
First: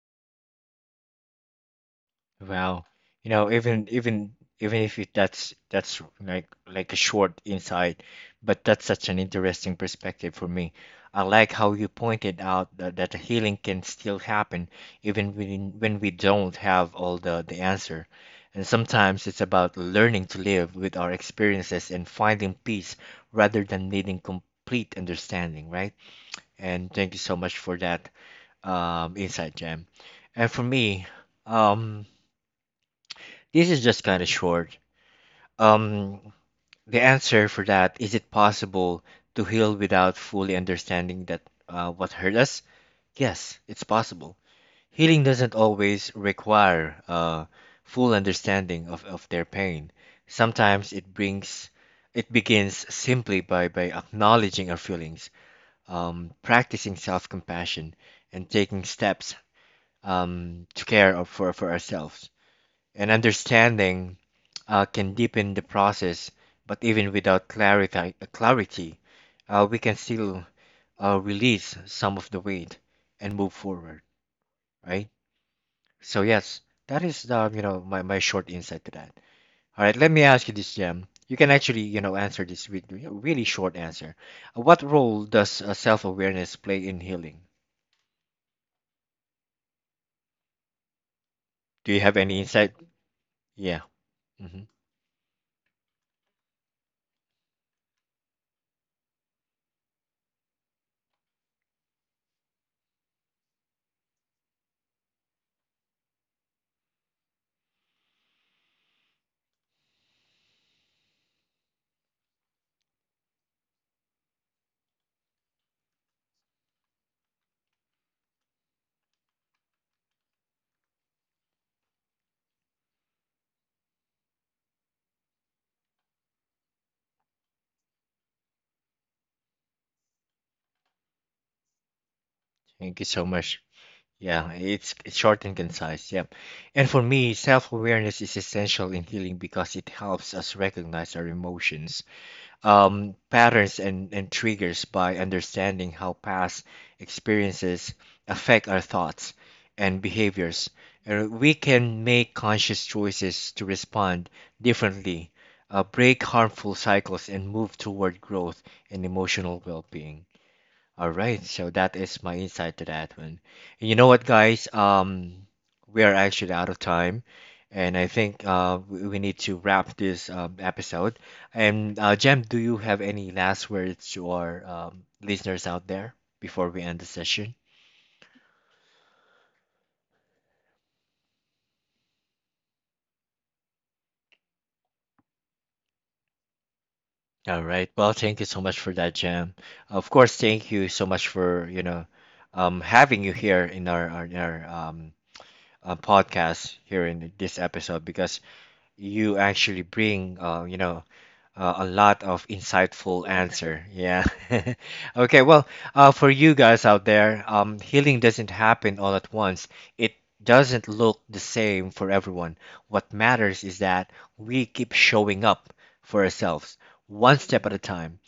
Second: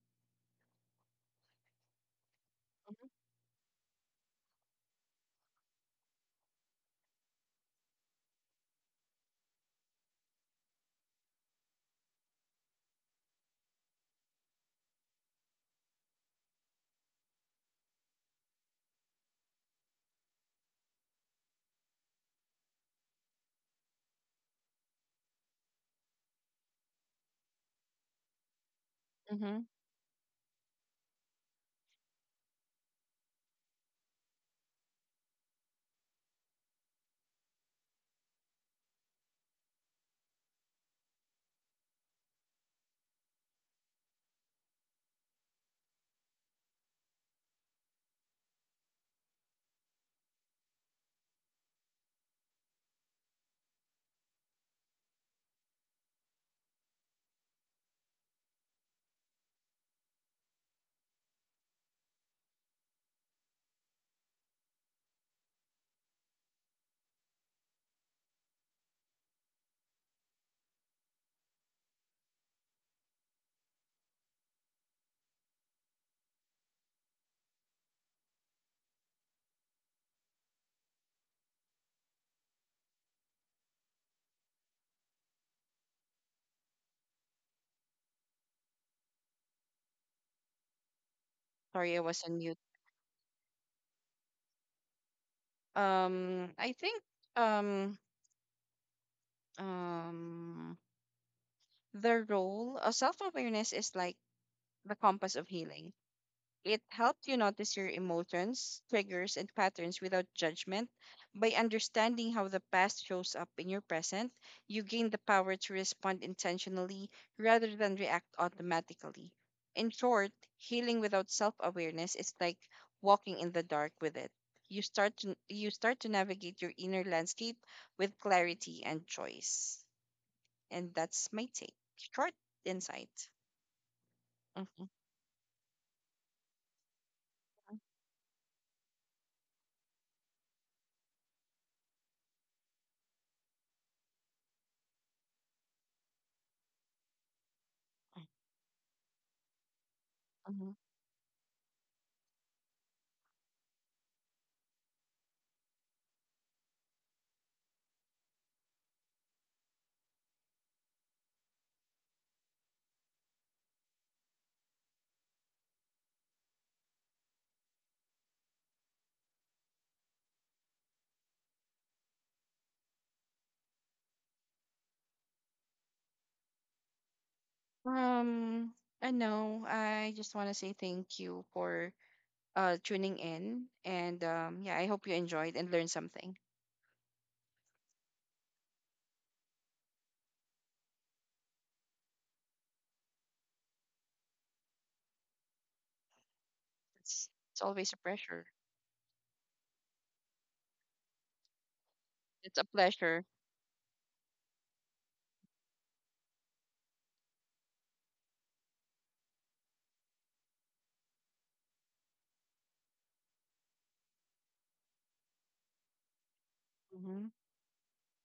Speaker 1: Wow. You know, even even even if it, that's that's like like a short insight, but that's such an interesting perspective for me. I like how you pointed out that, that the healing can still happen even when when we don't have all the the answer. And sometimes it's about learning to live with our experiences and finding peace rather than needing complete understanding, right? And thank you so much for that um, insight,
Speaker 2: Mm-hmm.
Speaker 1: Jam. And for me, um, this is just kind of short. Um, the answer for that is, it possible to heal without fully understanding that uh, what hurt us? Yes, it's possible. Healing doesn't always require uh, full understanding of, of their pain. Sometimes it brings it begins simply by, by acknowledging our feelings, um, practicing self-compassion, and taking steps um, to care of, for, for ourselves. And understanding uh, can deepen the process, but even without clarity, clarity uh, we can still uh, release some of the weight and move forward, right? So yes, that is the you know my, my short insight to that. All right, let me ask you this, Jam. You can actually you know answer this with a really short answer. Uh, What role does uh, self awareness play in healing? Do
Speaker 2: Sorry,
Speaker 1: you
Speaker 2: I
Speaker 1: have
Speaker 2: was
Speaker 1: any
Speaker 2: on mute.
Speaker 1: insight? Yeah. Hmm.
Speaker 2: Um, I think, um um the role of self awareness is like the compass of healing. It helps you notice your emotions, triggers, and patterns without judgment. By understanding how the past shows up in your present, you gain the power to respond intentionally rather than react automatically. In short, healing without self-awareness is like walking in the dark with it. You start to you start to navigate your inner landscape with clarity and choice. And that's my take. Short
Speaker 1: Thank you so
Speaker 2: insight.
Speaker 1: much. Yeah,
Speaker 2: Mhm,
Speaker 1: it's it's short and concise. Yep. And for me, self-awareness is essential in healing because it helps us recognize our emotions, um, patterns, and, and triggers by understanding how past experiences affect our thoughts and behaviors.
Speaker 2: mhm.
Speaker 1: And we can make conscious choices to respond differently, uh, break harmful cycles, and move toward growth and emotional well-being. All right, so that is my insight to that one. And you know what, guys? Um, we are actually out of time, and I think uh, we we need to wrap this um, episode. And uh, Jem, do you have any last words to our um, listeners out there before we end the session?
Speaker 2: Um, I know. I just want to say thank you for uh tuning in, and um, yeah, I hope you enjoyed and learned something.
Speaker 1: All right. Well, thank you so much for that, Jam. Of course, thank you so much for you know um, having you here in our our, our um, uh, podcast here
Speaker 2: It's
Speaker 1: in this
Speaker 2: it's always a
Speaker 1: episode because
Speaker 2: pleasure.
Speaker 1: you actually bring uh, you know uh, a lot of
Speaker 2: It's a pleasure.
Speaker 1: insightful answer. Yeah. Okay, well, uh, for you guys out there, um, healing doesn't happen all at once. It doesn't look the same for everyone. What matters is that we keep showing up for ourselves
Speaker 2: Hmm.
Speaker 1: one step at a time.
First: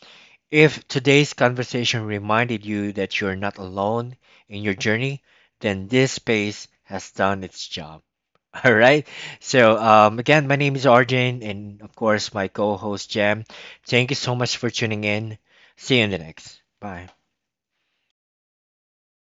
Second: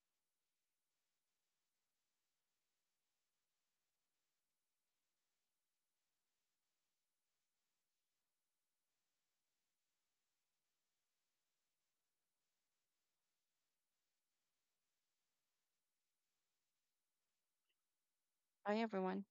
Speaker 1: If today's conversation reminded you that you're not alone in your journey, then this space has done its job. All right. So, um, again, my name is Arjun, and of course, my co host, Jam. Thank you so much for tuning in. See you in the next. Bye.
Speaker 2: Bye, everyone.